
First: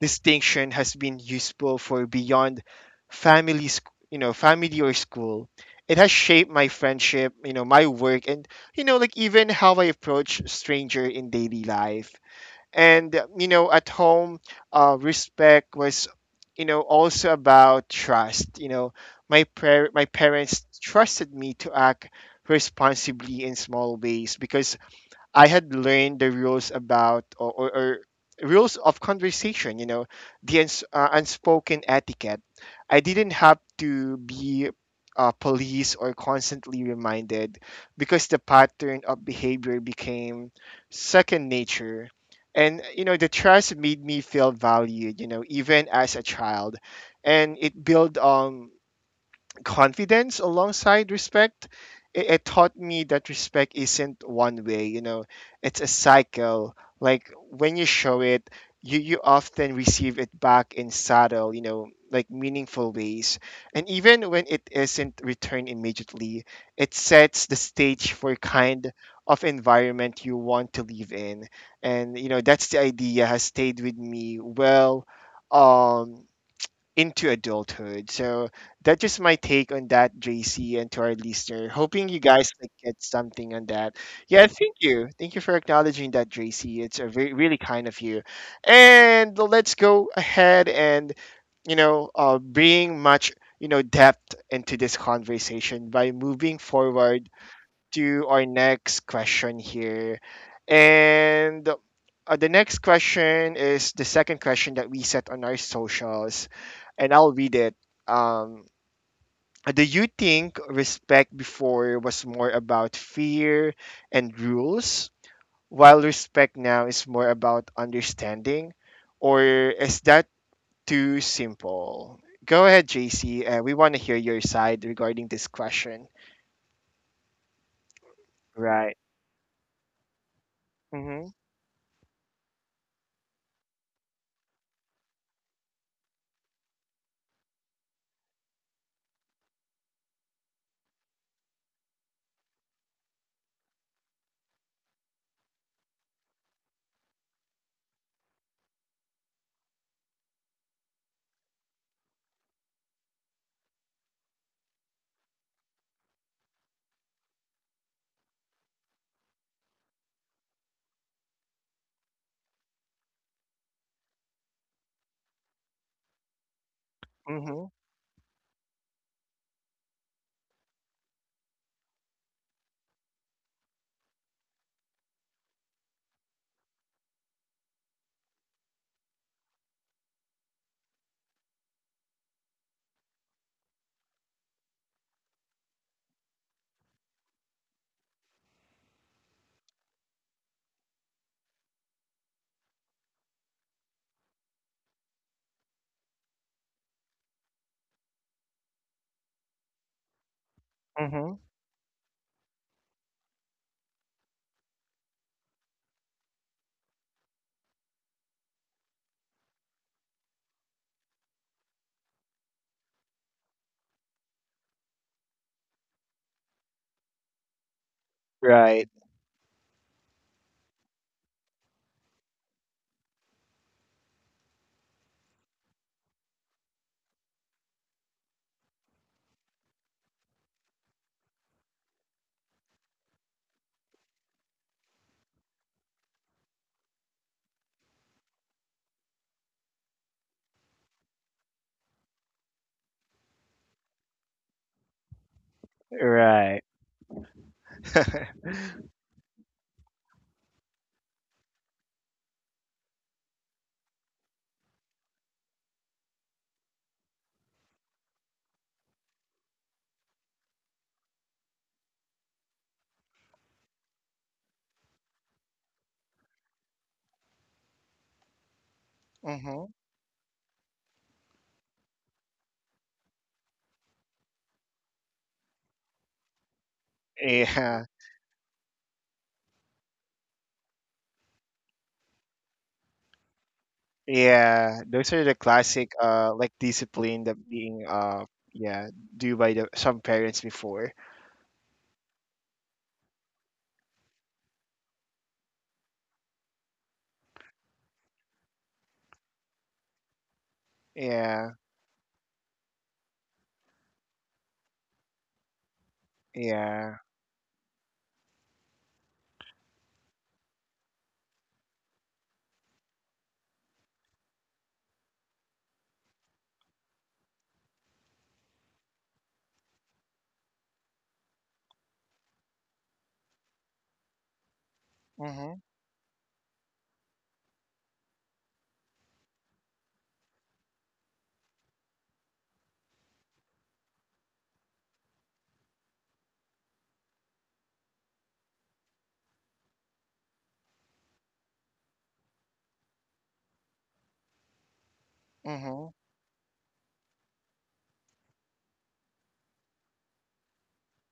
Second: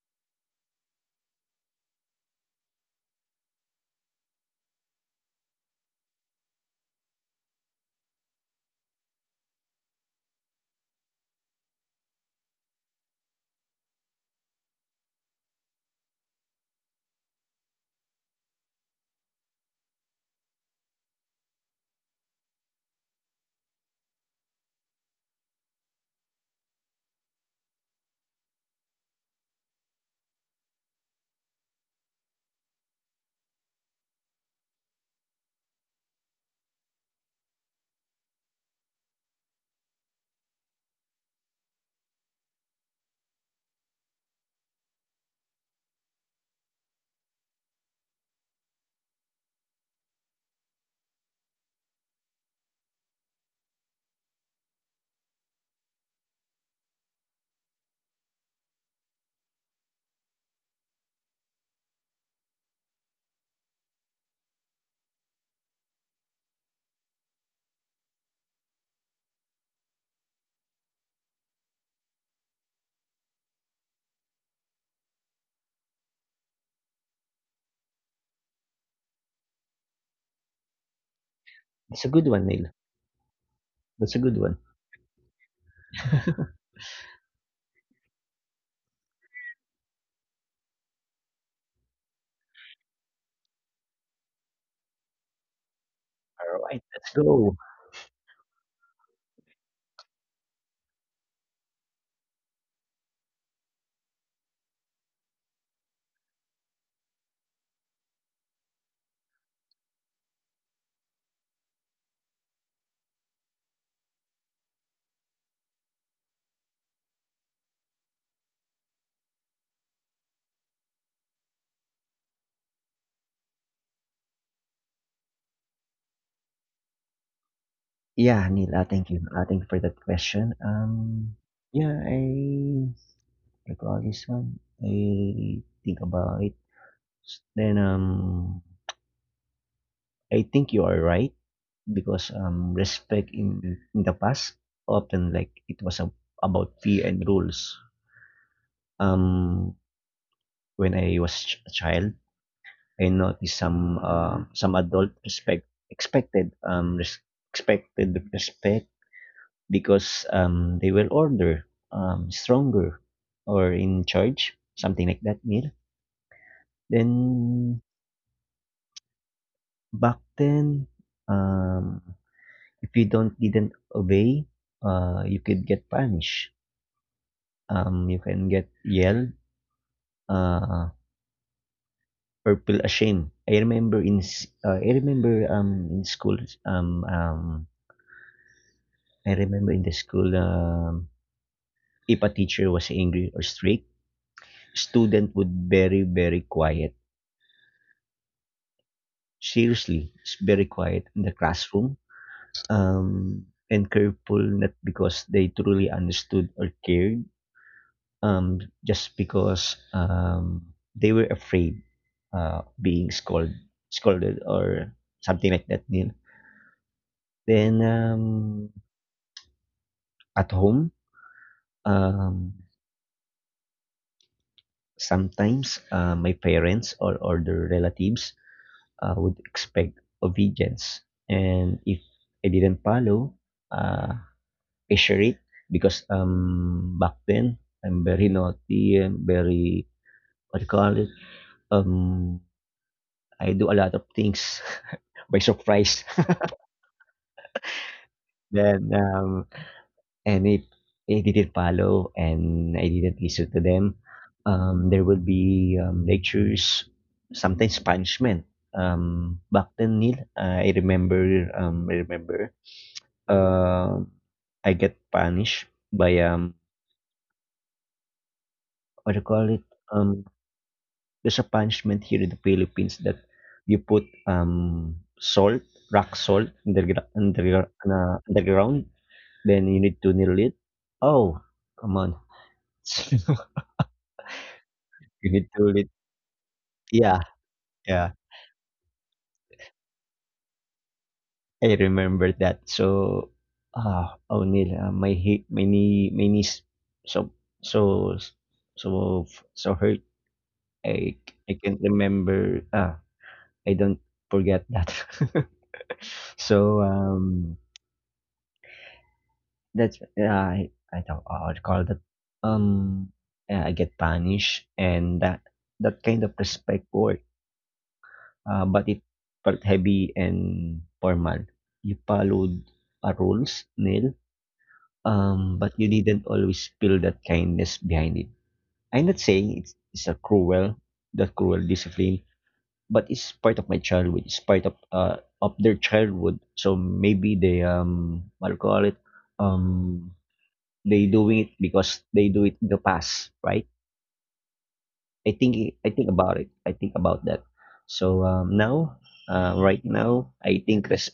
[SPEAKER 1] distinction has been useful for beyond family, sc- you know, family or school. It has shaped my friendship, you know, my work, and you know, like even how I approach stranger in daily life. And, uh, you know, at home, uh, respect was, you know, also about trust. You know, my, par- my parents trusted me to act responsibly in small ways because I had learned the rules about or, or, or rules of conversation, you know, the uns- uh, unspoken etiquette. I didn't have to be uh, police or constantly reminded because the pattern of behavior became second nature. And, you know, the trust made me feel valued, you know, even as a child. And it built on confidence alongside respect. It, it taught me that respect isn't one way, you know. It's a cycle. Like when you show it, you you often receive it back in subtle, you know, like meaningful ways. And even when it isn't returned immediately, it sets the stage for kind of environment you want to live in. And you know that's the idea has stayed with me well um into adulthood. So that's just my take on that, J C, and to our listener.
[SPEAKER 2] That's
[SPEAKER 1] Hoping
[SPEAKER 2] a
[SPEAKER 1] you
[SPEAKER 2] good one,
[SPEAKER 1] guys
[SPEAKER 2] Neil.
[SPEAKER 1] like, get something on that.
[SPEAKER 2] That's a good
[SPEAKER 1] Yeah,
[SPEAKER 2] one.
[SPEAKER 1] thank you. Thank you for acknowledging that,
[SPEAKER 2] All
[SPEAKER 1] J C. It's a very, really kind of you. And let's go ahead and you know, uh, bring much you know depth into this conversation by moving
[SPEAKER 2] right. Let's
[SPEAKER 1] forward
[SPEAKER 2] go.
[SPEAKER 1] to our next question here. And uh, the next question is the second question that we set on our socials. And I'll read it. Um, do you think respect before was more about fear and rules, while respect now is more about understanding? Or is that too simple? Go ahead, J C. Uh, we want to hear your side regarding this question.
[SPEAKER 2] Yeah, Neil. Uh,
[SPEAKER 1] Right.
[SPEAKER 2] thank you. Uh, thank you for that question.
[SPEAKER 1] Mm-hmm.
[SPEAKER 2] Um, yeah, I recall this one. I think about it. Then um, I think you are right. because um, respect in, in the past often like it was a, about fear and rules. Um, when I was ch- a child, I noticed some uh, some adult respect expected um res- expected respect because um they were older, um stronger, or in charge, something like that, Neil.
[SPEAKER 1] Mm-hmm.
[SPEAKER 2] Then Back then, um if you don't didn't obey, uh you could get punished, um, you can get yelled, uh, or feel ashamed. I remember in s- uh, I remember um in school um um I remember in the school um if a teacher was angry or strict, student would very very quiet. Seriously, it's very quiet in the classroom. Um and careful not because they truly understood or cared, um, just because um, they were afraid uh, being scold, scolded or something like that, Neil. Then um,
[SPEAKER 1] Right,
[SPEAKER 2] at home, um, sometimes uh, my parents or other relatives uh, would expect obedience, and if I didn't follow, uh, I share it because um, back then I'm very naughty and very what do you call it um I do a lot of things by surprise.
[SPEAKER 1] right.
[SPEAKER 2] Then, um, and if I didn't follow and I didn't listen to them, um, there will be um, lectures, sometimes punishment. Um, back then, Neil, I remember, um, I remember, um I get punished by um, what do you call it?
[SPEAKER 1] Mm-hmm.
[SPEAKER 2] Um, there's a punishment here in the Philippines that you put um salt, rock salt, underground, underground,
[SPEAKER 1] Yeah,
[SPEAKER 2] uh, underground. Then you need to kneel it. Oh, come on.
[SPEAKER 1] yeah. Those are
[SPEAKER 2] You
[SPEAKER 1] the
[SPEAKER 2] need to kneel it.
[SPEAKER 1] classic, uh, like
[SPEAKER 2] Yeah,
[SPEAKER 1] discipline that being,
[SPEAKER 2] yeah.
[SPEAKER 1] uh, yeah, due by the some parents before.
[SPEAKER 2] I remember that. So, ah, oh, kneel. Uh, my hip, my knee, my knees. So, so, so, so hurt. I, I
[SPEAKER 1] Yeah,
[SPEAKER 2] can't remember. Ah, I don't forget that. so,
[SPEAKER 1] yeah.
[SPEAKER 2] um, that's yeah, I, I don't. I call that. Um, yeah, I get punished, and that that kind of respect works, uh, but it felt heavy and formal. You followed a rules, Neil,
[SPEAKER 1] Mm-hmm.
[SPEAKER 2] um, but you didn't always feel that kindness behind it. I'm not saying it's, it's a cruel, that cruel discipline, but it's part of my childhood. It's part of uh, of their childhood. So maybe they um, what do you call it, um, they doing it because they do it in the past, right? I think I
[SPEAKER 1] Mm-hmm.
[SPEAKER 2] think about it. I think about that. So um, now, uh, right now, I think res-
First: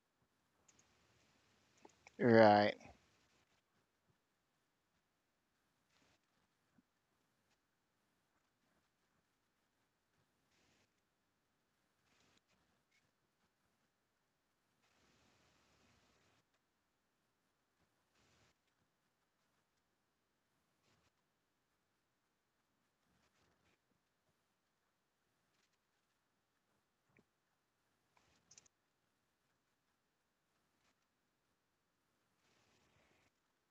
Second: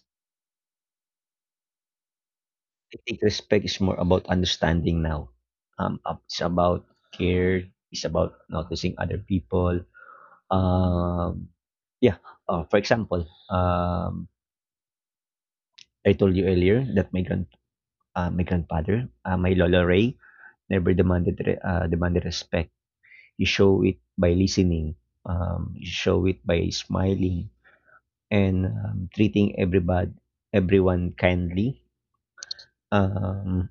[SPEAKER 1] Right,
[SPEAKER 2] I think respect is more about understanding now. Um, up- it's about care. It's about noticing other people. Um, yeah. Uh, for example, um, I told you earlier that my grand, uh, my grandfather, uh, my Lola Ray, never demanded re- uh, demanded respect. You show it by listening. Um, you show it by smiling and um, treating everybody, everyone kindly. Um,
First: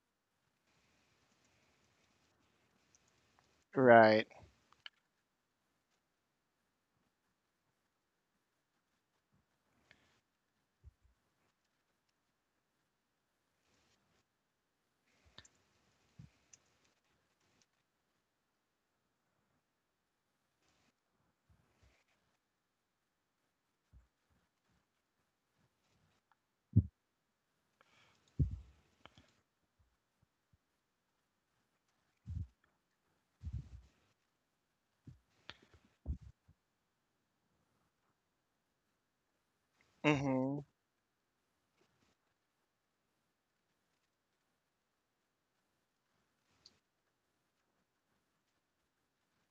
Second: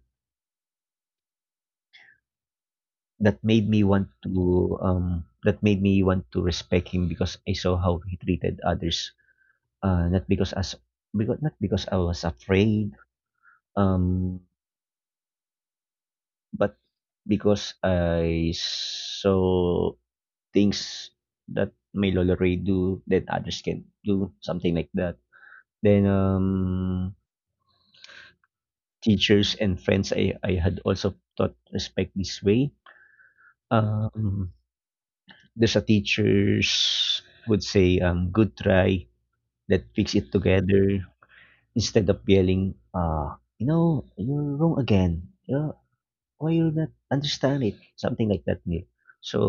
[SPEAKER 2] that made me want
[SPEAKER 1] right,
[SPEAKER 2] to um that made me want to respect him because I saw how he treated others. Uh, not because as because Not because I was afraid, um, but because I saw things that my Lola Ray do that others can do, something like that. Then um Teachers and friends I, I had also taught respect this way. Um there's a teachers would say um good try, that fix it
[SPEAKER 1] Mm-hmm.
[SPEAKER 2] together instead of yelling, uh, you know, you're wrong again. You're, why you not understand it? Something like that, Neil. So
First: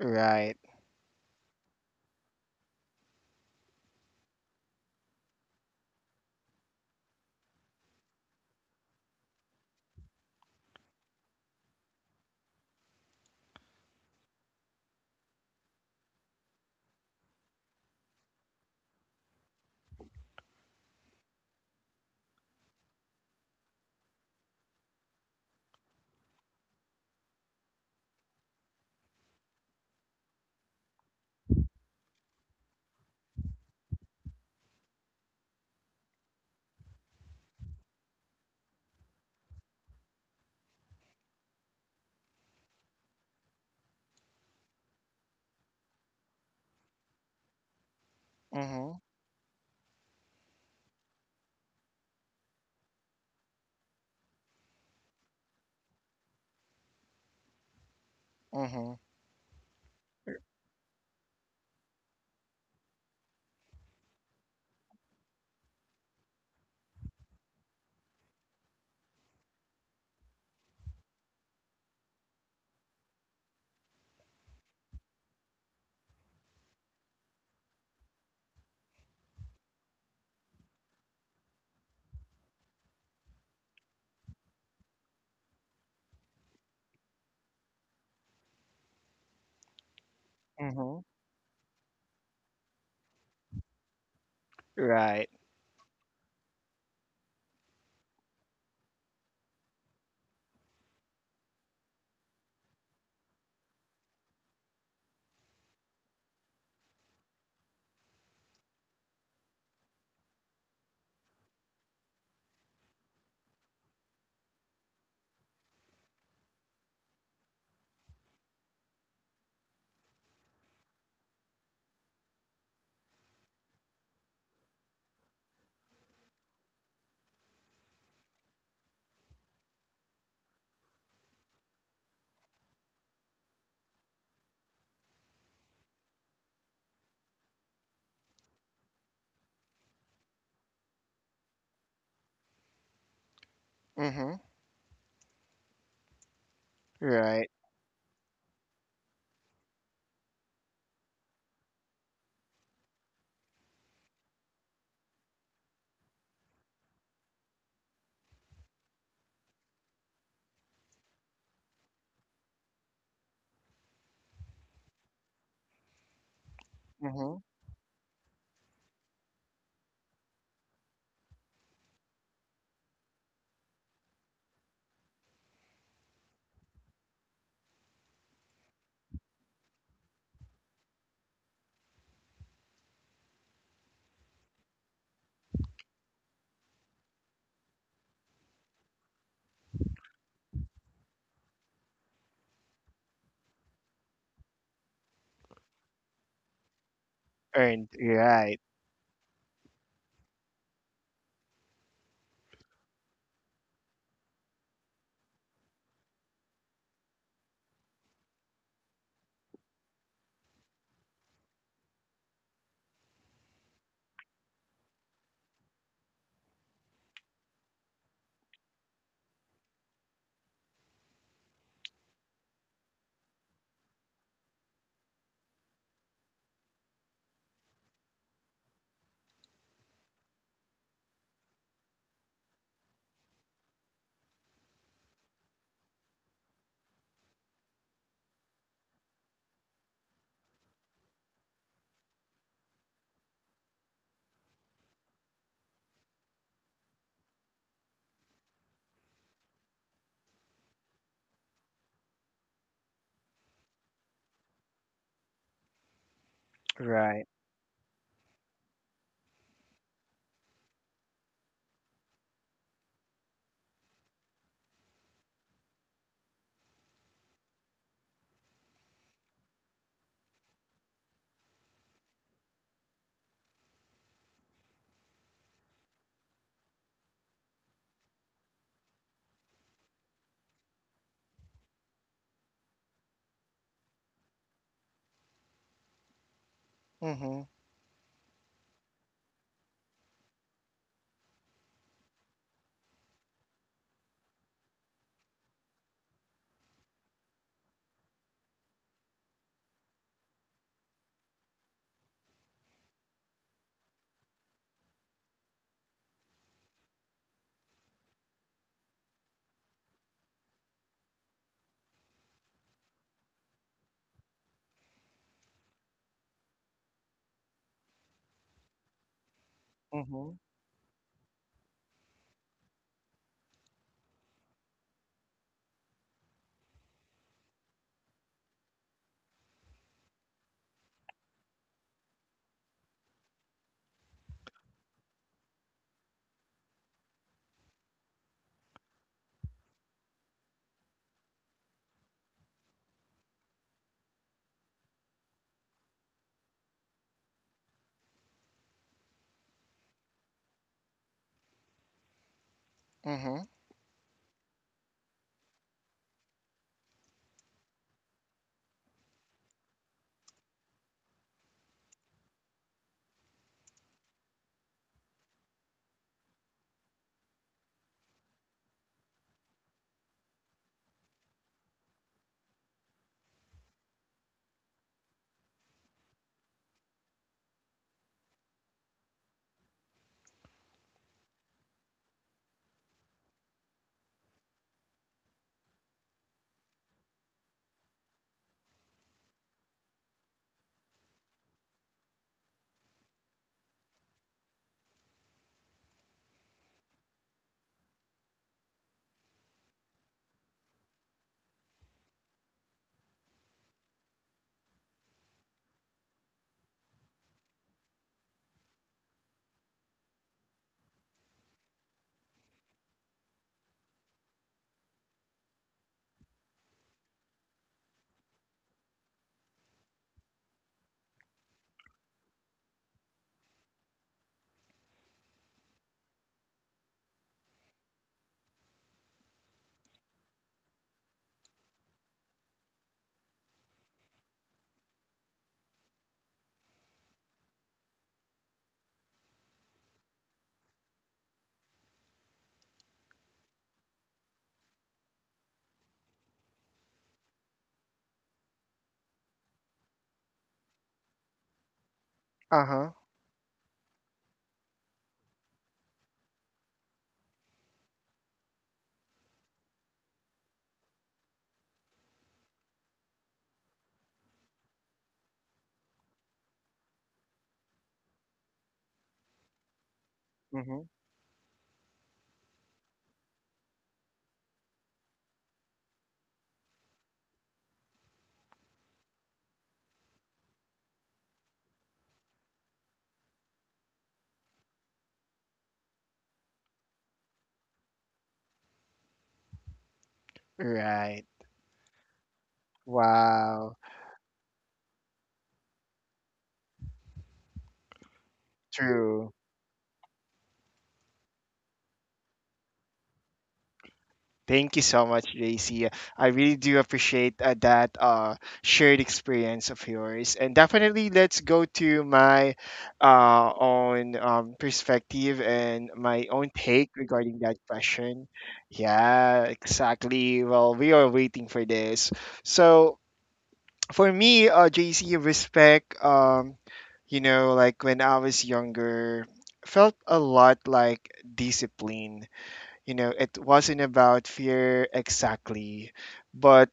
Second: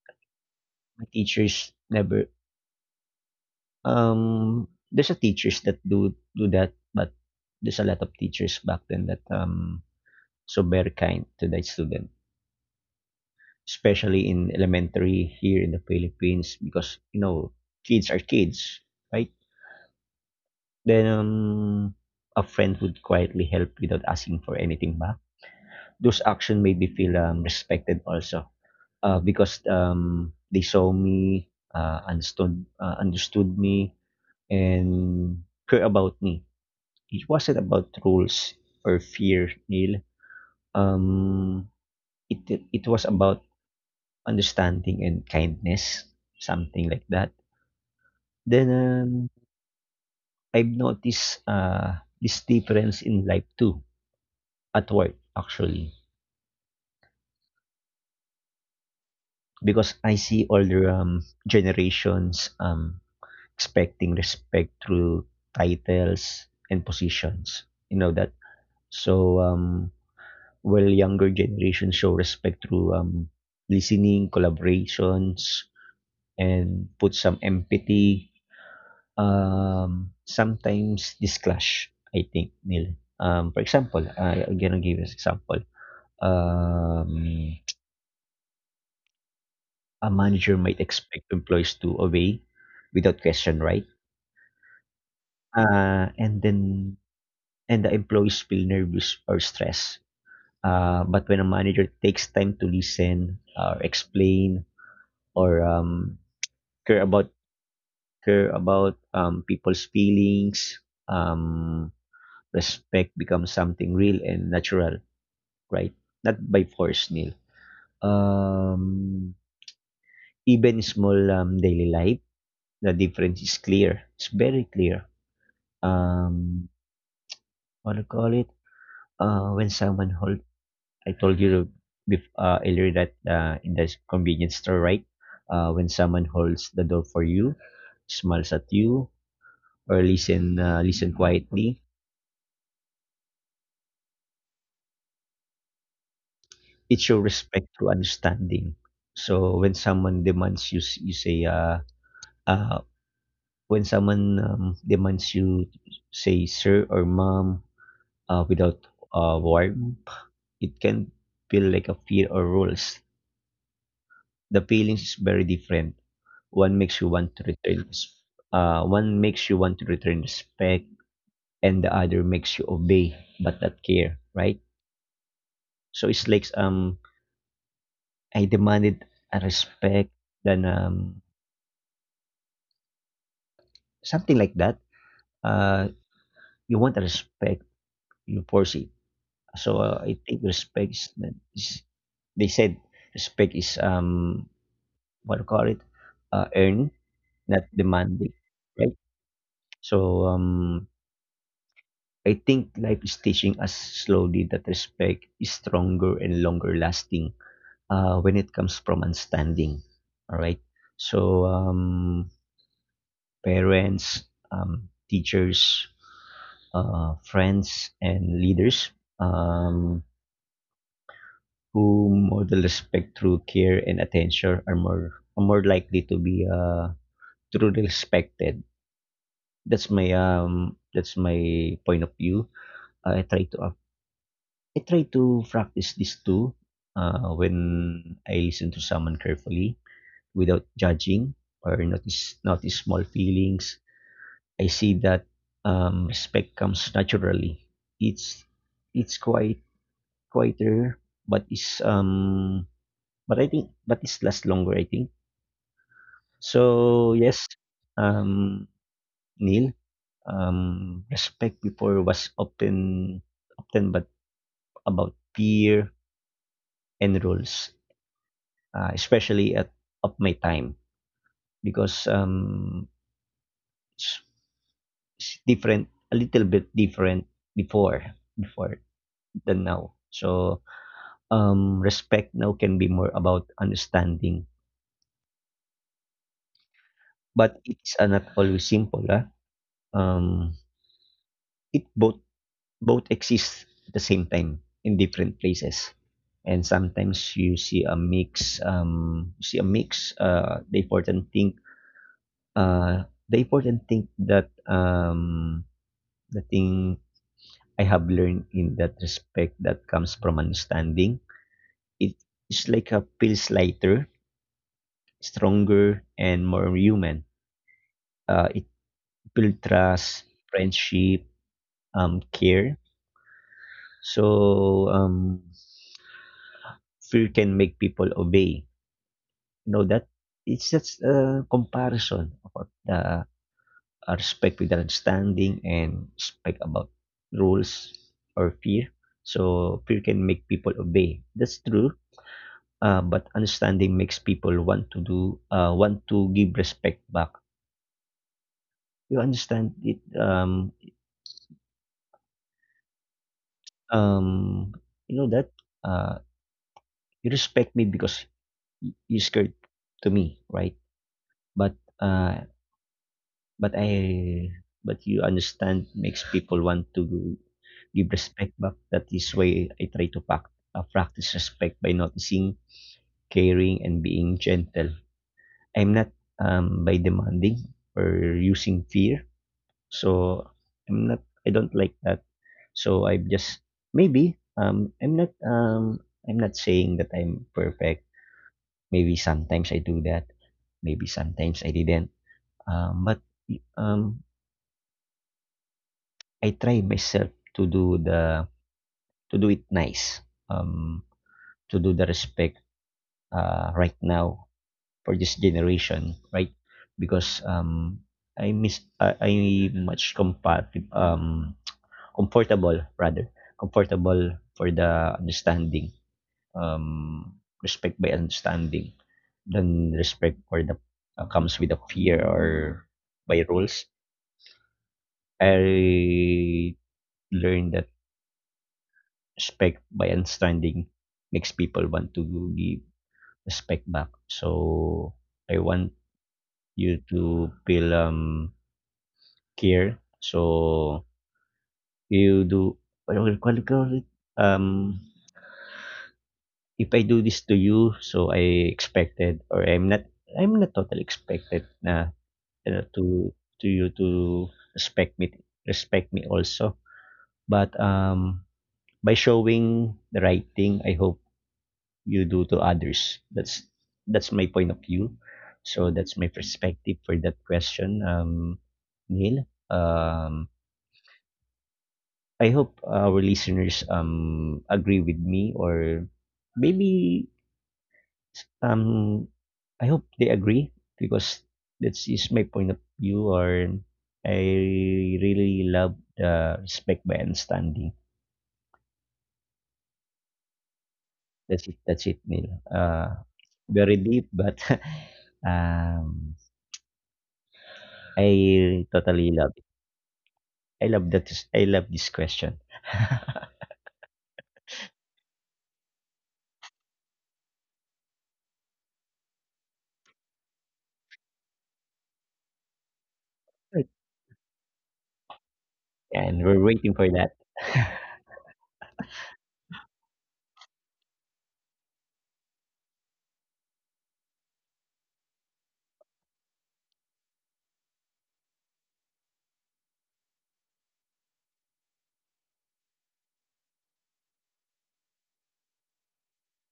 [SPEAKER 1] right,
[SPEAKER 2] my teachers never um there's a teachers that do do that, but there's a lot of teachers back then that um so very kind to the student, especially in elementary here in the Philippines because you know kids are kids, right? Then um a friend would quietly help without asking for anything back. Those action made me feel um, respected also, uh, because um, they saw me, uh, understood uh, understood me and care about me. It wasn't about rules or fear, Neil. um, it it was about understanding and kindness, something like that. Then
[SPEAKER 1] Mm-hmm.
[SPEAKER 2] um, I've noticed uh, this difference in life too, at work actually,
[SPEAKER 1] Mm-hmm.
[SPEAKER 2] because I see older um, generations um, expecting respect through titles and positions. You know that. So um, while younger generations show respect through um, listening, collaborations, and put some empathy. Um, sometimes this clash, I think, Neil. Um, for example, I, I'm gonna give an example. Um, a manager might
[SPEAKER 1] Mm-hmm.
[SPEAKER 2] expect employees to obey without question, right?
[SPEAKER 1] right,
[SPEAKER 2] Uh, and then and the employees feel nervous or stressed. Uh, but when a manager takes time to listen or explain or um, care about care about um, people's feelings, um, respect becomes something real and natural, right? Not by force, Neil. Um, Even small um, daily life, the difference is clear. It's very clear. Um, what do you call it? Uh, when someone hold I told you bef- uh, earlier that uh, in the convenience store, right? Uh, when someone holds the door for you, smiles at you, or listen uh, listen quietly,
[SPEAKER 1] Mm-hmm.
[SPEAKER 2] it shows
[SPEAKER 1] right.
[SPEAKER 2] respect through understanding. So when someone demands you, s- you say, uh, uh, when someone um, demands you, say, sir or mom, uh, without uh, warm, it can feel like a fear or rules. The feelings is very different. One makes you
[SPEAKER 1] Mm-hmm.
[SPEAKER 2] want to return s- uh, One makes you want to return respect, and the other makes you obey but not care, right? So it's like um I demanded a respect, then um something like that. Uh, you want a respect, you force it. So uh, I think respect is, is They said respect is um what do you call it, uh, earned, not
[SPEAKER 1] Earned.
[SPEAKER 2] demanded,
[SPEAKER 1] Right,
[SPEAKER 2] right? So um I think life is teaching us slowly that respect is stronger and longer lasting uh, when it comes from understanding. All right. So, um, parents, um, teachers, uh, friends, and leaders, um, who model respect through care and attention are more are more likely to be uh, truly respected. That's my um that's my point of view. I try to I try to practice this too, uh, when I listen to someone carefully without judging or notice notice small feelings. I see that um, respect comes naturally. It's it's quite quieter, but it's um but I think but it's lasts longer. I think so.
[SPEAKER 1] right.
[SPEAKER 2] Yes, um, Neil, um, respect before was often often but about fear and rules, uh, especially at of my time because um, it's, it's different, a little bit different before before than now. So um, respect now can be more about understanding,
[SPEAKER 1] Mm-hmm.
[SPEAKER 2] but it's uh, not always simple. Ah. Um, it both Both exist at the same time in different places. And sometimes you see a mix. Um, you see a mix. Uh, the important thing. Uh, the important thing that um, the thing I have learned in that respect that comes from understanding. It is like a feels lighter, stronger, and more human. Uh, it builds trust,
[SPEAKER 1] Mm-hmm.
[SPEAKER 2] friendship, um, care. So um, fear can make people obey. You know that it's just a comparison about the uh, respect with understanding and respect about rules or fear. So fear can make people obey. That's true. Uh, but understanding makes people want to do uh, want to give respect back. You understand it? Um,
[SPEAKER 1] Mm-hmm.
[SPEAKER 2] um, you know that, uh, you respect me because y- you scared to me, right? But uh, but I but you understand makes people want to give respect back. That is why I try to pack, uh, practice respect by noticing, caring, and being gentle. I'm not um, by demanding or using fear. So, I'm not I don't like that. So, I've just maybe, um, I'm not, um, I'm not saying that I'm perfect. Maybe sometimes I do that, maybe sometimes I didn't. Um, but, um, I try myself to do the to do it nice, um, to do the respect, uh, right now for this generation, right? Because, um, I miss I, I much compatible um comfortable rather comfortable for the understanding, um respect by understanding than respect for the uh, comes with a fear or by rules. I learned that respect by understanding makes people want to give respect back, so I want you to feel um care, so you do what do you call it, um if I do this to you, so I expected, or I'm not I'm not totally expected na,
[SPEAKER 1] Uh
[SPEAKER 2] you know,
[SPEAKER 1] huh.
[SPEAKER 2] to to you to respect me respect me also. But um by showing the right thing, I hope you do to others. That's that's my point of view. So that's my perspective for that question, um, Neil. Um,
[SPEAKER 1] Mm-hmm.
[SPEAKER 2] I hope our listeners um agree with me or maybe, Um, I hope they agree because that is my point of view. Or I really love the respect by understanding.
[SPEAKER 1] Right.
[SPEAKER 2] That's it. That's it, Neil. Uh,
[SPEAKER 1] Wow.
[SPEAKER 2] very deep, but um, I
[SPEAKER 1] True.
[SPEAKER 2] totally love it. I love that. I love this question.
[SPEAKER 1] Thank you so much, J C. I really do appreciate uh, that uh, shared experience of yours. And definitely, let's go to my uh, own um, perspective and my
[SPEAKER 2] And
[SPEAKER 1] own
[SPEAKER 2] we're
[SPEAKER 1] take
[SPEAKER 2] waiting for that.
[SPEAKER 1] regarding that question. Yeah, exactly. Well, we are waiting for this. So, for me, uh, J C, respect, um, you know, like when I was younger, felt a lot like discipline, you know. It wasn't about fear exactly, but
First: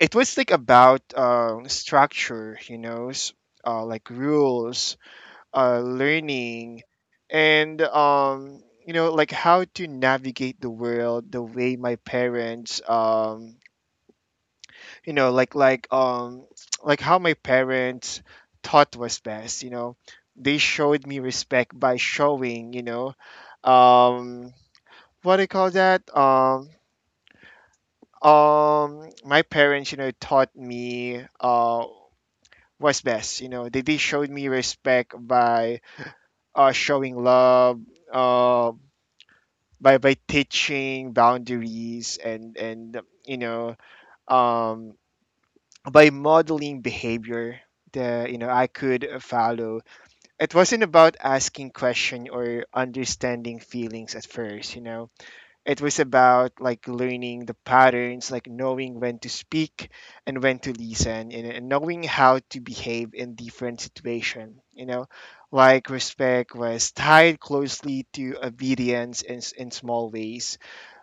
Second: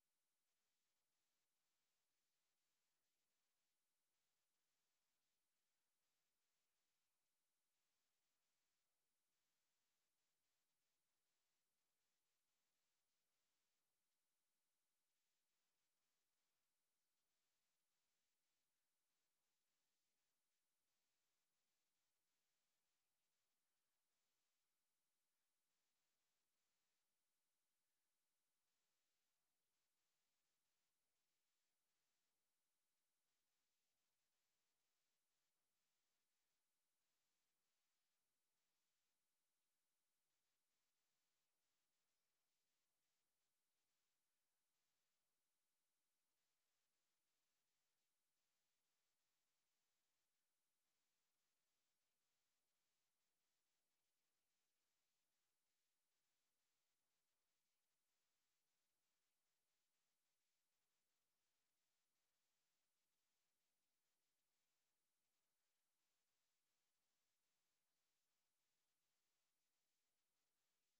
[SPEAKER 1] it was like about um, structure, you know. S- uh, like rules, uh, learning, and um, you know, like how to navigate the world the way my parents um, you know like like um, like how my parents thought was best, you know. They showed me respect by showing, you know, um, what do you call that? Um, Um, my parents, you know, taught me uh what's best. You know, they they showed me respect by uh showing love, uh by by teaching boundaries and and you know um by modeling behavior that you know I could follow. It wasn't about asking question or understanding feelings at first. You know, it was about like learning the patterns, like knowing when to speak and when to listen, and, and knowing how to behave in different situations. You know, like respect was tied closely to obedience in, s- in small ways,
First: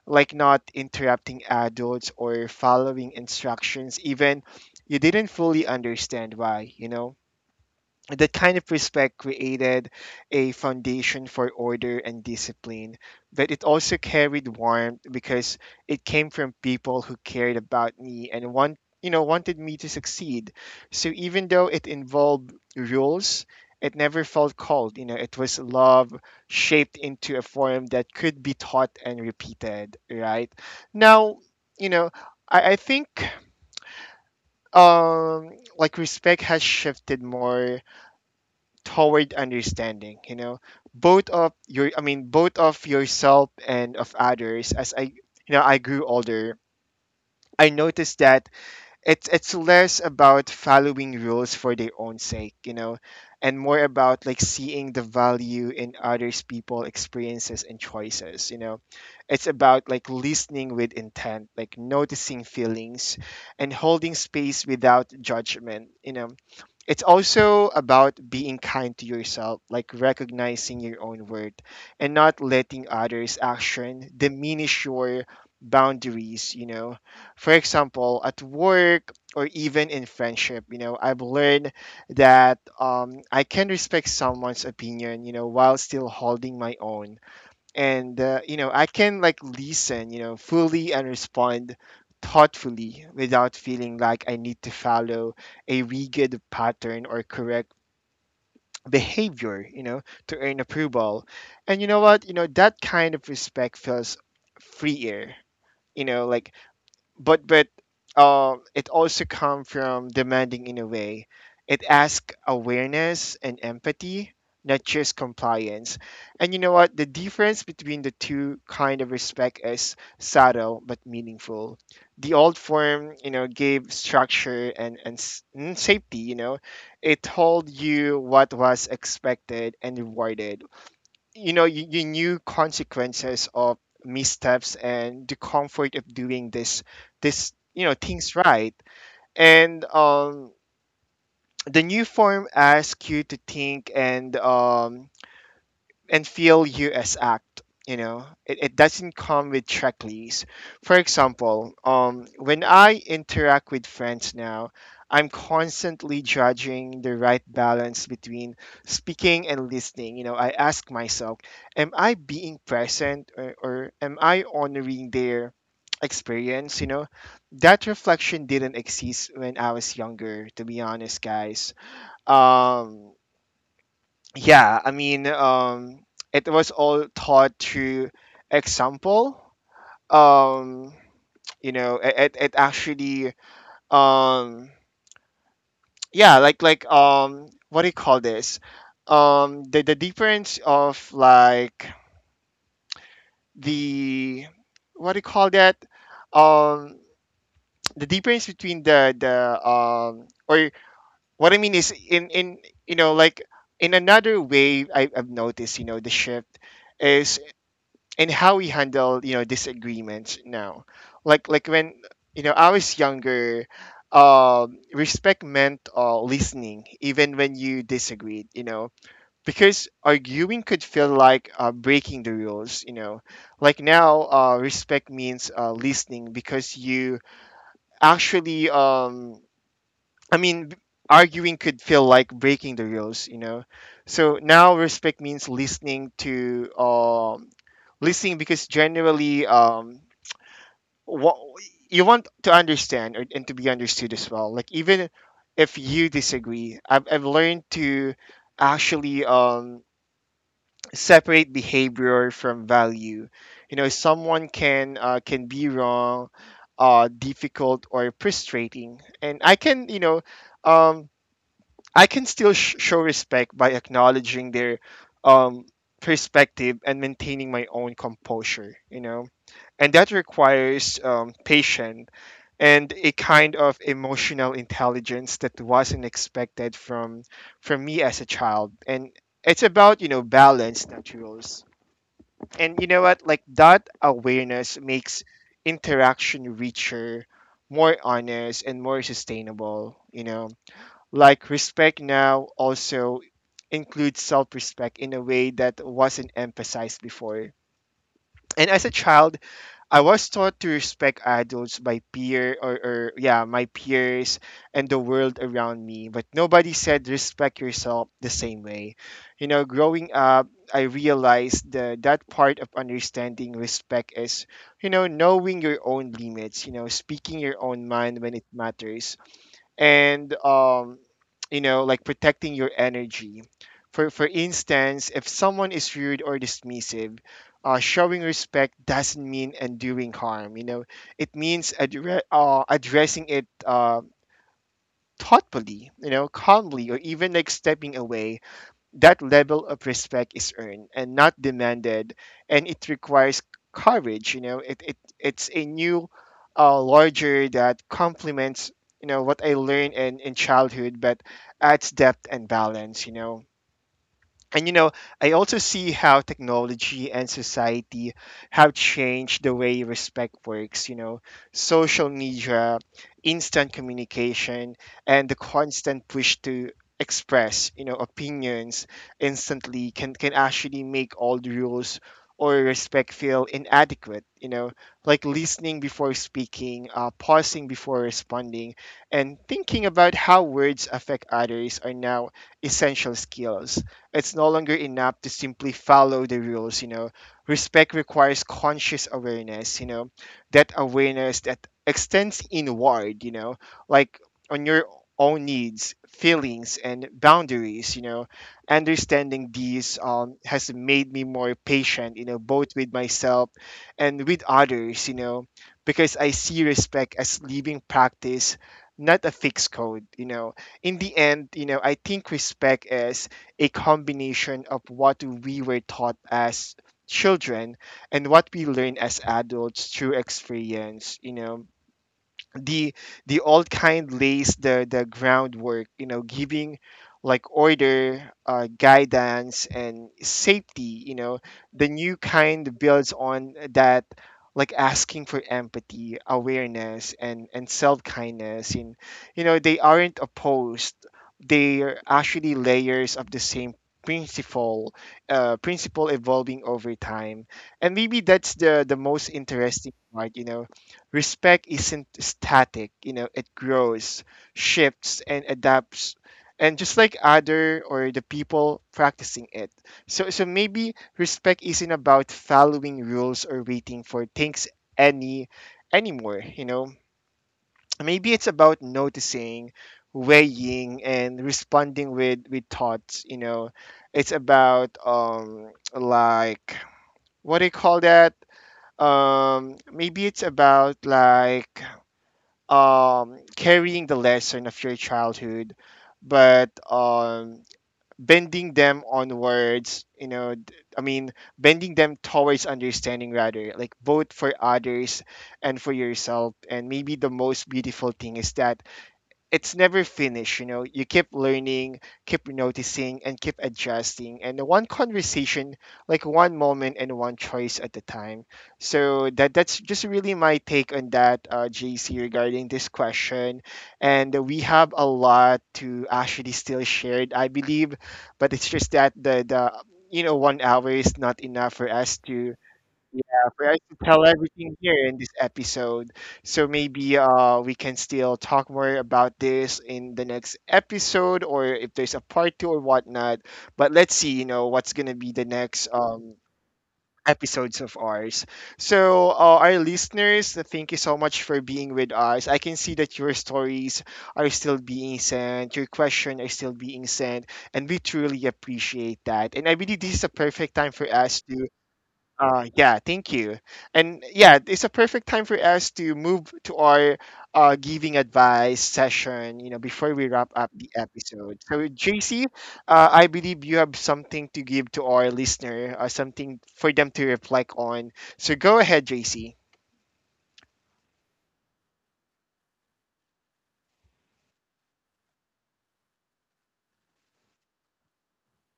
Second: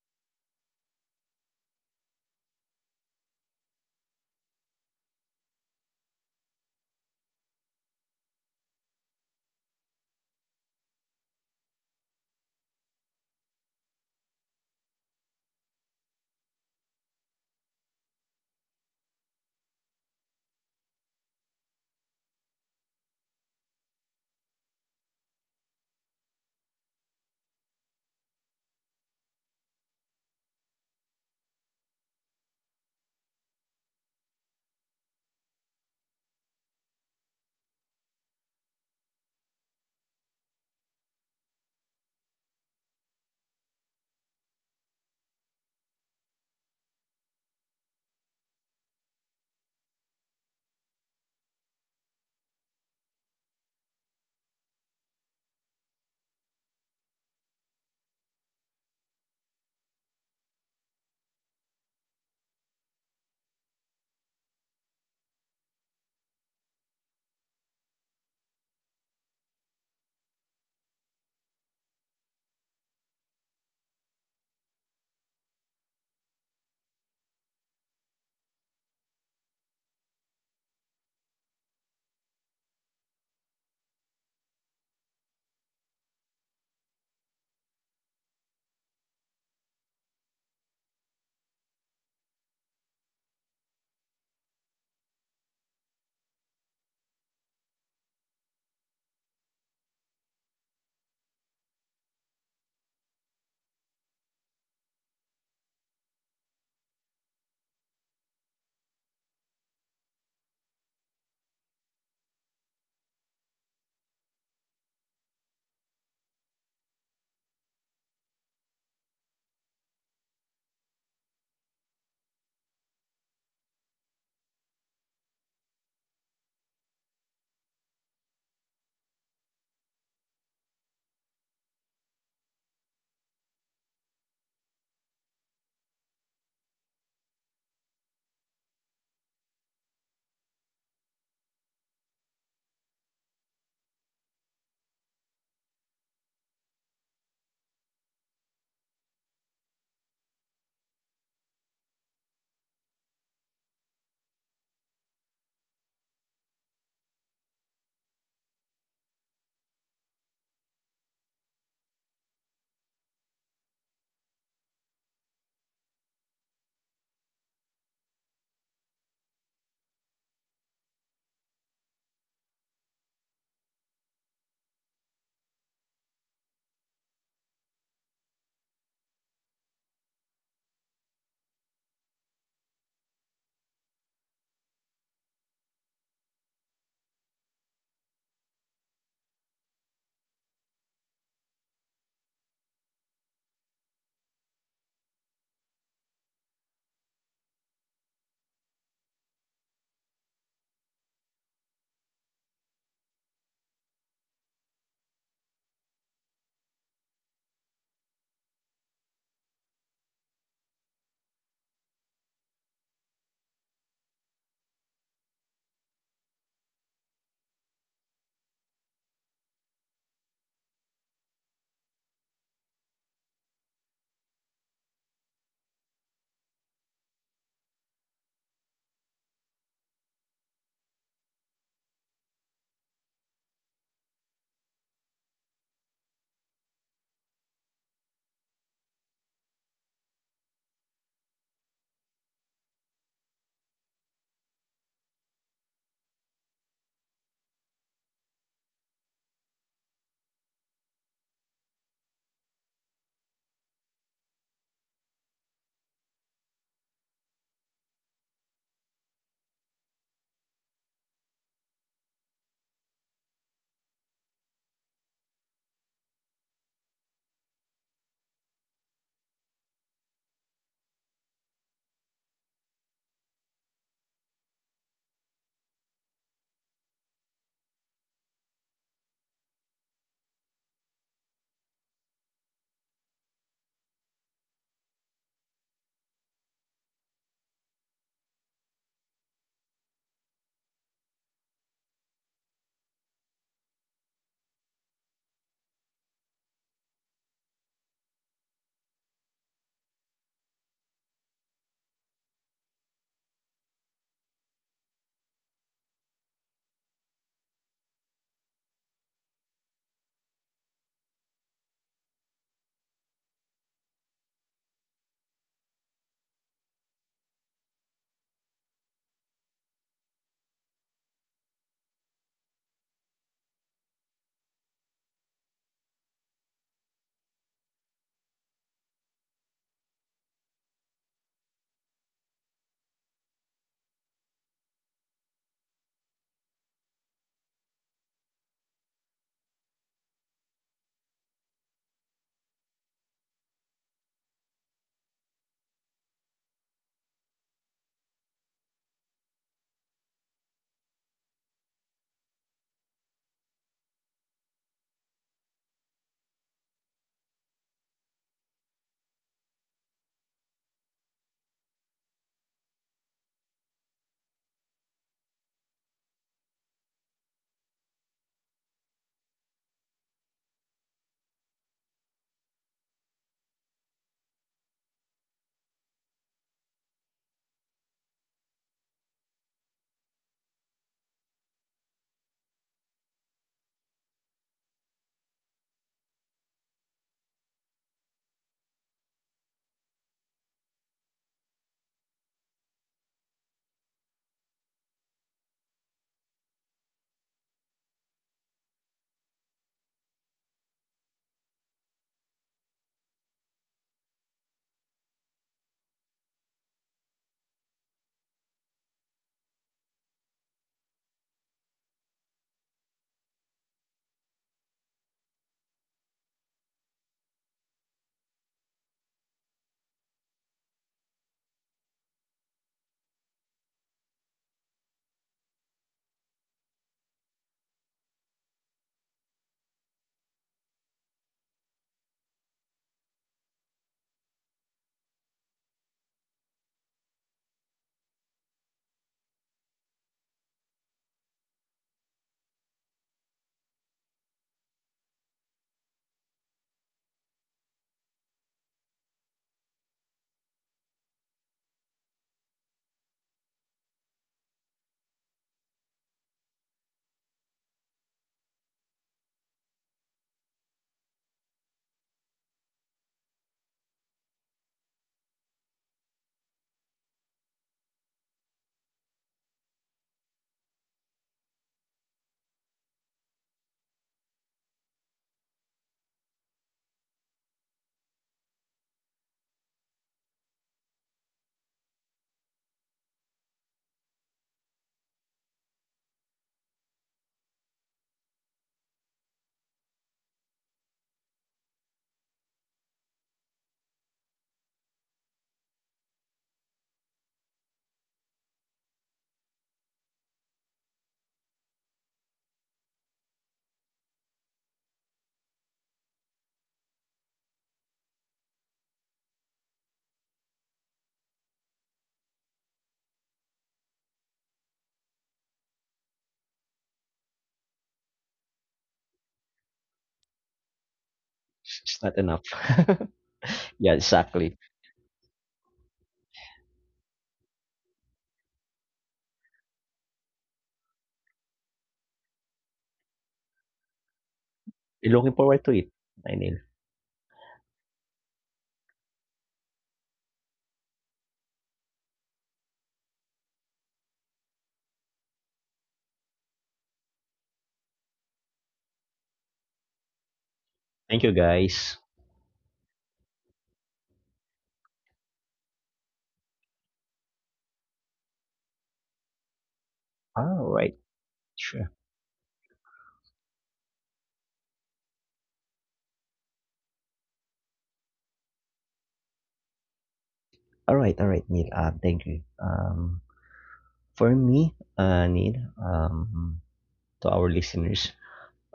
[SPEAKER 1] like not interrupting adults or following instructions, even you didn't fully understand why. You know that kind of respect created a foundation for order and discipline, but it also carried warmth because it came from people who cared about me and want you know wanted me to succeed. So even though it involved rules, it never felt cold. You know, it was love shaped into a form that could be taught and repeated. Right now, you know, I, I think um like respect has shifted more toward understanding you know both of your I mean both of yourself and of others. As I you know I grew older, I noticed that it's it's less about following rules for their own sake you know and more about like seeing the value in others people experiences and choices you know It's about like listening with intent, like noticing feelings and holding space without judgment you know It's also about being kind to yourself, like recognizing your own worth and not letting others' action diminish your boundaries, you know. For example, at work or even in friendship, you know, I've learned that um, I can respect someone's opinion, you know, while still holding my own and uh, you know i can like listen you know fully and respond thoughtfully without feeling like I need to follow a rigid pattern or correct behavior you know to earn approval. And you know what you know that kind of respect feels freer, you know like but but uh, it also come from demanding in a way. It asks awareness and empathy, not just compliance. And you know what? The difference between the two kind of respect is subtle but meaningful. The old form, you know, gave structure and and, s- and safety. You know, it told you what was expected and rewarded. you know you, you knew consequences of missteps and the comfort of doing this this you know things right. and um The new form asks you to think and um and feel you as act. you know it, it doesn't come with checklists. For example um when I interact with friends now, I'm constantly judging the right balance between speaking and listening you know I ask myself, am I being present, or, or am I honoring their experience? You know that reflection didn't exist when I was younger, to be honest guys. um yeah, i mean um it was all taught through example. um you know it, it, it actually um yeah, like like um what do you call this? um the, the difference of like, the, what do you call that? um the difference between the the um or what I mean is, in in you know like in another way, I, i've noticed, you know the shift is and how we handle, you know disagreements now. Like like when you know I was younger, um respect meant uh, listening even when you disagreed, you know because arguing could feel like uh, breaking the rules, you know like now uh, respect means uh, listening because you actually um I mean, b- arguing could feel like breaking the rules, you know. So now respect means listening to um, listening because generally um, what you want to understand or, and to be understood as well. Like even if you disagree, I've I've learned to actually um, separate behavior from value. You know, someone can uh, can be wrong, uh, difficult or frustrating, and I can you know. Um, I can still sh- show respect by acknowledging their um, perspective and maintaining my own composure, you know? And that requires um, patience and a kind of emotional intelligence that wasn't expected from from me as a child. And it's about, you know, balance, not rules. And you know what? Like that awareness makes interaction richer, more honest, and more sustainable, you know? Like respect now also includes self respect in a way that wasn't emphasized before. And as a child, I was taught to respect adults by peer or, or yeah, my peers and the world around me, but nobody said respect yourself the same way. You know, growing up, I realized the, that part of understanding respect is, you know, knowing your own limits, you know, speaking your own mind when it matters and um, you know, like protecting your energy. for for instance, if someone is rude or dismissive, uh, showing respect doesn't mean undoing harm, you know it means addre- uh, addressing it uh, thoughtfully, you know calmly or even like stepping away. That level of respect is earned and not demanded, and it requires courage. you know it, it it's a new uh, larger that complements you know what I learned in, in childhood, but adds depth and balance. You know and you know I also see how technology and society have changed the way respect works you know Social media, instant communication, and the constant push to express, you know opinions instantly can can actually make old rules or respect feel inadequate, you know like listening before speaking, uh, pausing before responding, and thinking about how words affect others are now essential skills. It's no longer enough to simply follow the rules, you know. Respect requires conscious awareness, you know, that awareness that extends inward, you know, like on your own needs, feelings, and boundaries, you know. Understanding these um, has made me more patient, you know, both with myself and with others, you know, because I see respect as living practice, not a fixed code, you know. In the end, you know, I think respect is a combination of what we were taught as children and what we learn as adults through experience. you know the the old kind lays the the groundwork, you know giving like order, uh, guidance and safety, you know the new kind builds on that, like asking for empathy, awareness, and and self kindness. And you know They aren't opposed, they are actually layers of the same principle, uh, principle evolving over time. And maybe that's the the most interesting part, you know. Respect isn't static, you know, it grows, shifts, and adapts. And just like other or the people practicing it. So, so maybe respect isn't about following rules or waiting for things any anymore, you know. Maybe it's about noticing, weighing, and responding with with thoughts, you know. It's about um like what do you call that? Um maybe it's about like um, carrying the lesson of your childhood, but um, bending them onwards, you know, d- I mean, bending them towards understanding rather, like both for others and for yourself. And maybe the most beautiful thing is that it's never finished. You know you keep learning, keep noticing, and keep adjusting, and one conversation, like one moment and one choice at a time. So that that's just really my take on that, uh, JC, regarding this question. And we have a lot to actually still share, I believe, but it's just that the the you know one hour is not enough for
[SPEAKER 2] It's
[SPEAKER 1] us
[SPEAKER 2] not enough.
[SPEAKER 1] to, yeah, for us
[SPEAKER 2] Yeah,
[SPEAKER 1] to tell
[SPEAKER 2] exactly.
[SPEAKER 1] everything here in this episode. So maybe uh we can still talk more about this in the next episode, or if there's a part two or whatnot. But let's see, you know, what's
[SPEAKER 2] You're
[SPEAKER 1] gonna be
[SPEAKER 2] looking
[SPEAKER 1] the
[SPEAKER 2] forward to
[SPEAKER 1] next
[SPEAKER 2] it,
[SPEAKER 1] um
[SPEAKER 2] I
[SPEAKER 1] episodes of ours. So uh, our listeners, uh, thank you so much for being with us. I can see that your stories are still being sent, your questions are still being sent, and we truly appreciate that. And I believe this is a perfect time for
[SPEAKER 2] Thank you,
[SPEAKER 1] us to
[SPEAKER 2] guys.
[SPEAKER 1] uh, yeah, thank you. And yeah, it's a perfect time for us to move to our uh, giving advice session, you know, before we wrap
[SPEAKER 2] All
[SPEAKER 1] up the
[SPEAKER 2] right,
[SPEAKER 1] episode. So,
[SPEAKER 2] sure.
[SPEAKER 1] J C, uh, I believe you have something to give to our listener, uh, something for them to reflect on. So, go ahead, J C.
[SPEAKER 2] All right, all right, Neil. Uh, thank you. Um, for me, uh, Neil, um, to our listeners,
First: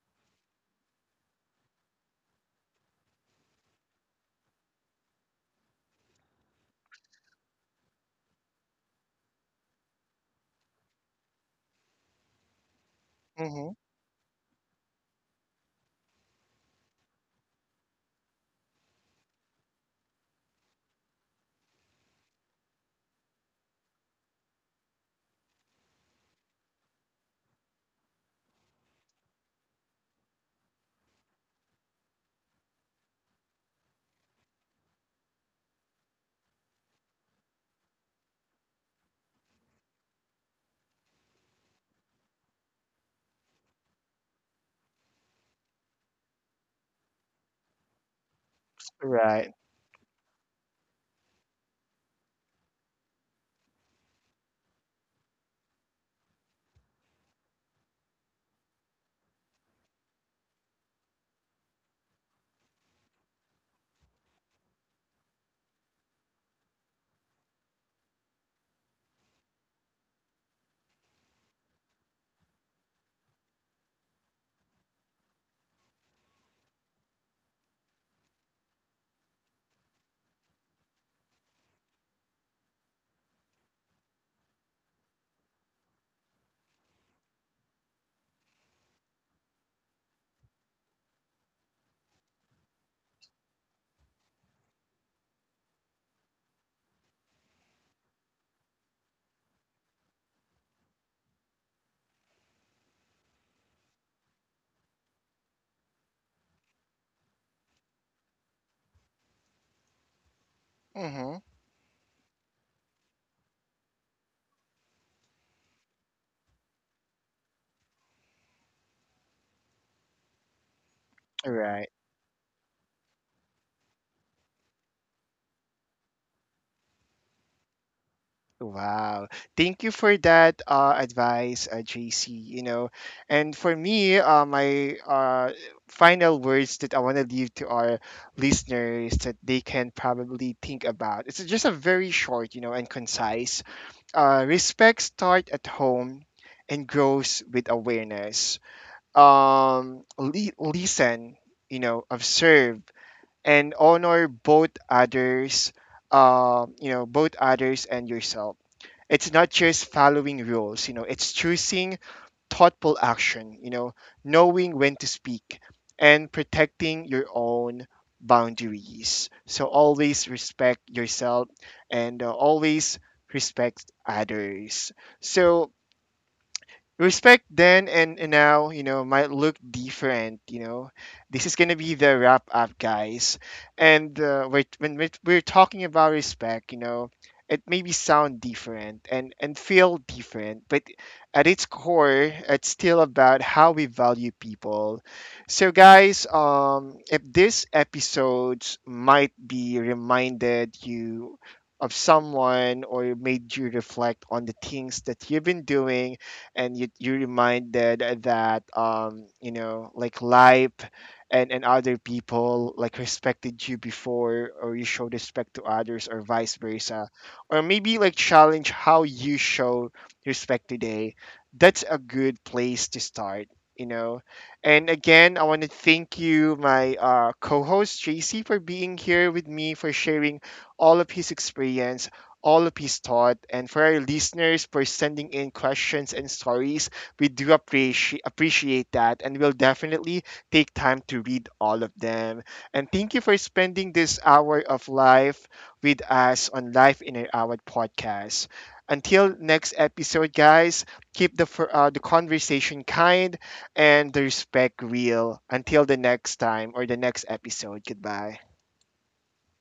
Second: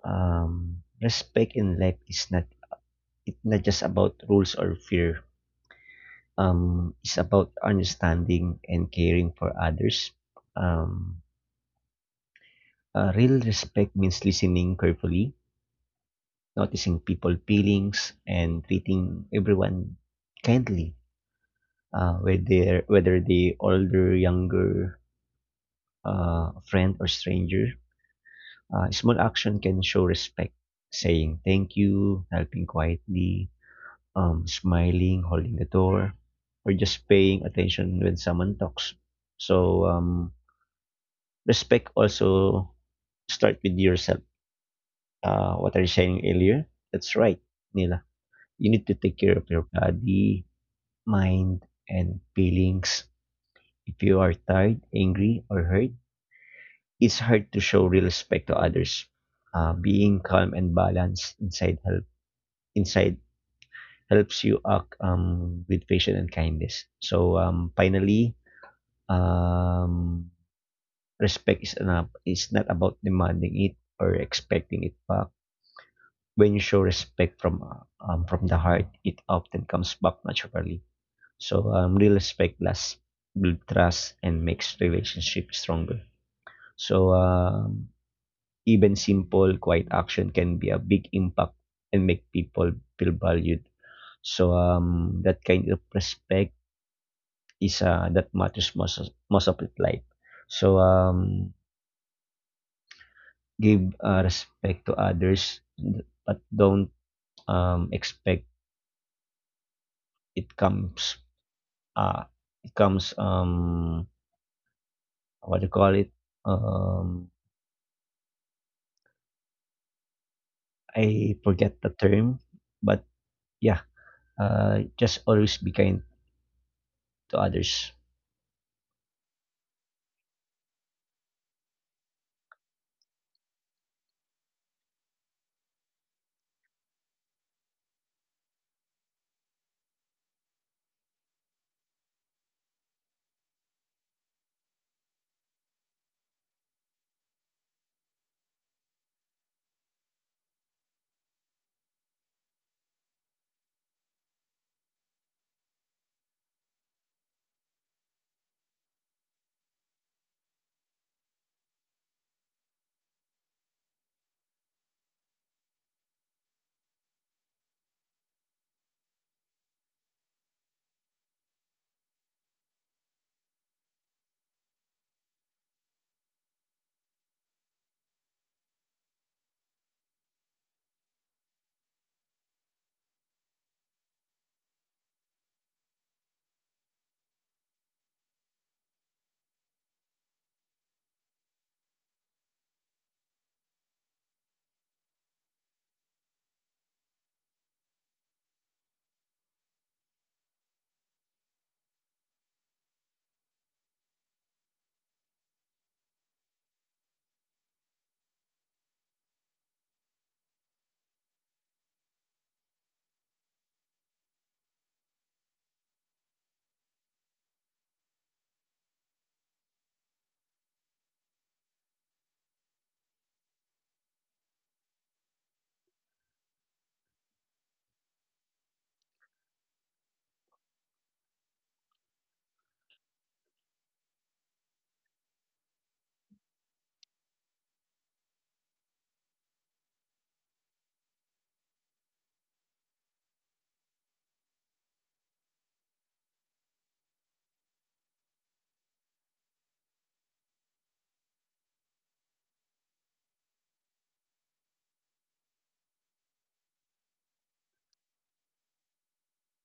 [SPEAKER 2] um, respect in life is not it's not just about rules or fear. Um, is about understanding and caring for others. Um, uh, Real
[SPEAKER 1] Mm-hmm.
[SPEAKER 2] respect means listening carefully, noticing people's feelings, and treating everyone kindly, uh, whether whether they older, younger, uh, friend or stranger. Uh, small action can show respect, saying thank you, helping quietly, um, smiling, holding the door, or just paying attention when someone talks. So um, respect also start with yourself. Uh, what I was saying earlier, that's right, Nila. You need to take care of
[SPEAKER 1] Right.
[SPEAKER 2] your body, mind, and feelings. If you are tired, angry, or hurt, it's hard to show real respect to others. Uh, being calm and balanced inside help inside helps you act um, with patience and kindness. So um, finally, um, respect is enough. It's not about demanding it or expecting it back. When you show respect from uh, um, from the heart, it often comes back naturally. So um, real respect lasts, build trust, and makes relationship stronger. So um, even simple, quiet action can be a big impact and make people feel valued. So um, that kind of respect is uh, that matters most of, most of it life. So um, give uh, respect to others, but don't um, expect it comes
[SPEAKER 1] Mm-hmm.
[SPEAKER 2] uh, it comes um what do you call it, um I forget the term, but yeah, uh just always be kind to others.
[SPEAKER 1] Wow. Thank you for that uh, advice, uh, J C, you know. And for me, uh, my uh, final words that I want to leave to our listeners that they can probably think about. It's just a very short, you know, and concise. Uh, respect start at home and grows with awareness. Um, li- listen, you know, observe and honor both others, uh, you know, both others and yourself. It's not just following rules, you know, it's choosing thoughtful action, you know, knowing when to speak and protecting your own boundaries. So always respect yourself and uh, always respect others. So respect then and, and now, you know, might look different, you know. This is going to be the wrap up, guys. And uh, we're, when we're we're talking about respect, you know, it maybe sound different, and, and feel different, but at its core, it's still about how we value people. So, guys, um, if this episode might be reminded you of someone or made you reflect on the things that you've been doing and you you reminded that um you know, like life and and other people like respected you before, or you showed respect to others, or vice versa, or maybe like challenge how you show respect today, that's a good place to start, you know. And again, I want to thank you, my uh, co-host J C, for being here with me for sharing all of his experience, all of his thought, and for our listeners for sending in questions and stories. We do appreciate appreciate that, and we'll definitely take time to read all of them. And thank you for spending this hour of life with us on Life in an Hour podcast. Until next episode, guys, keep the fir- uh, the conversation kind and the respect real. Until the next time or the next episode. Goodbye.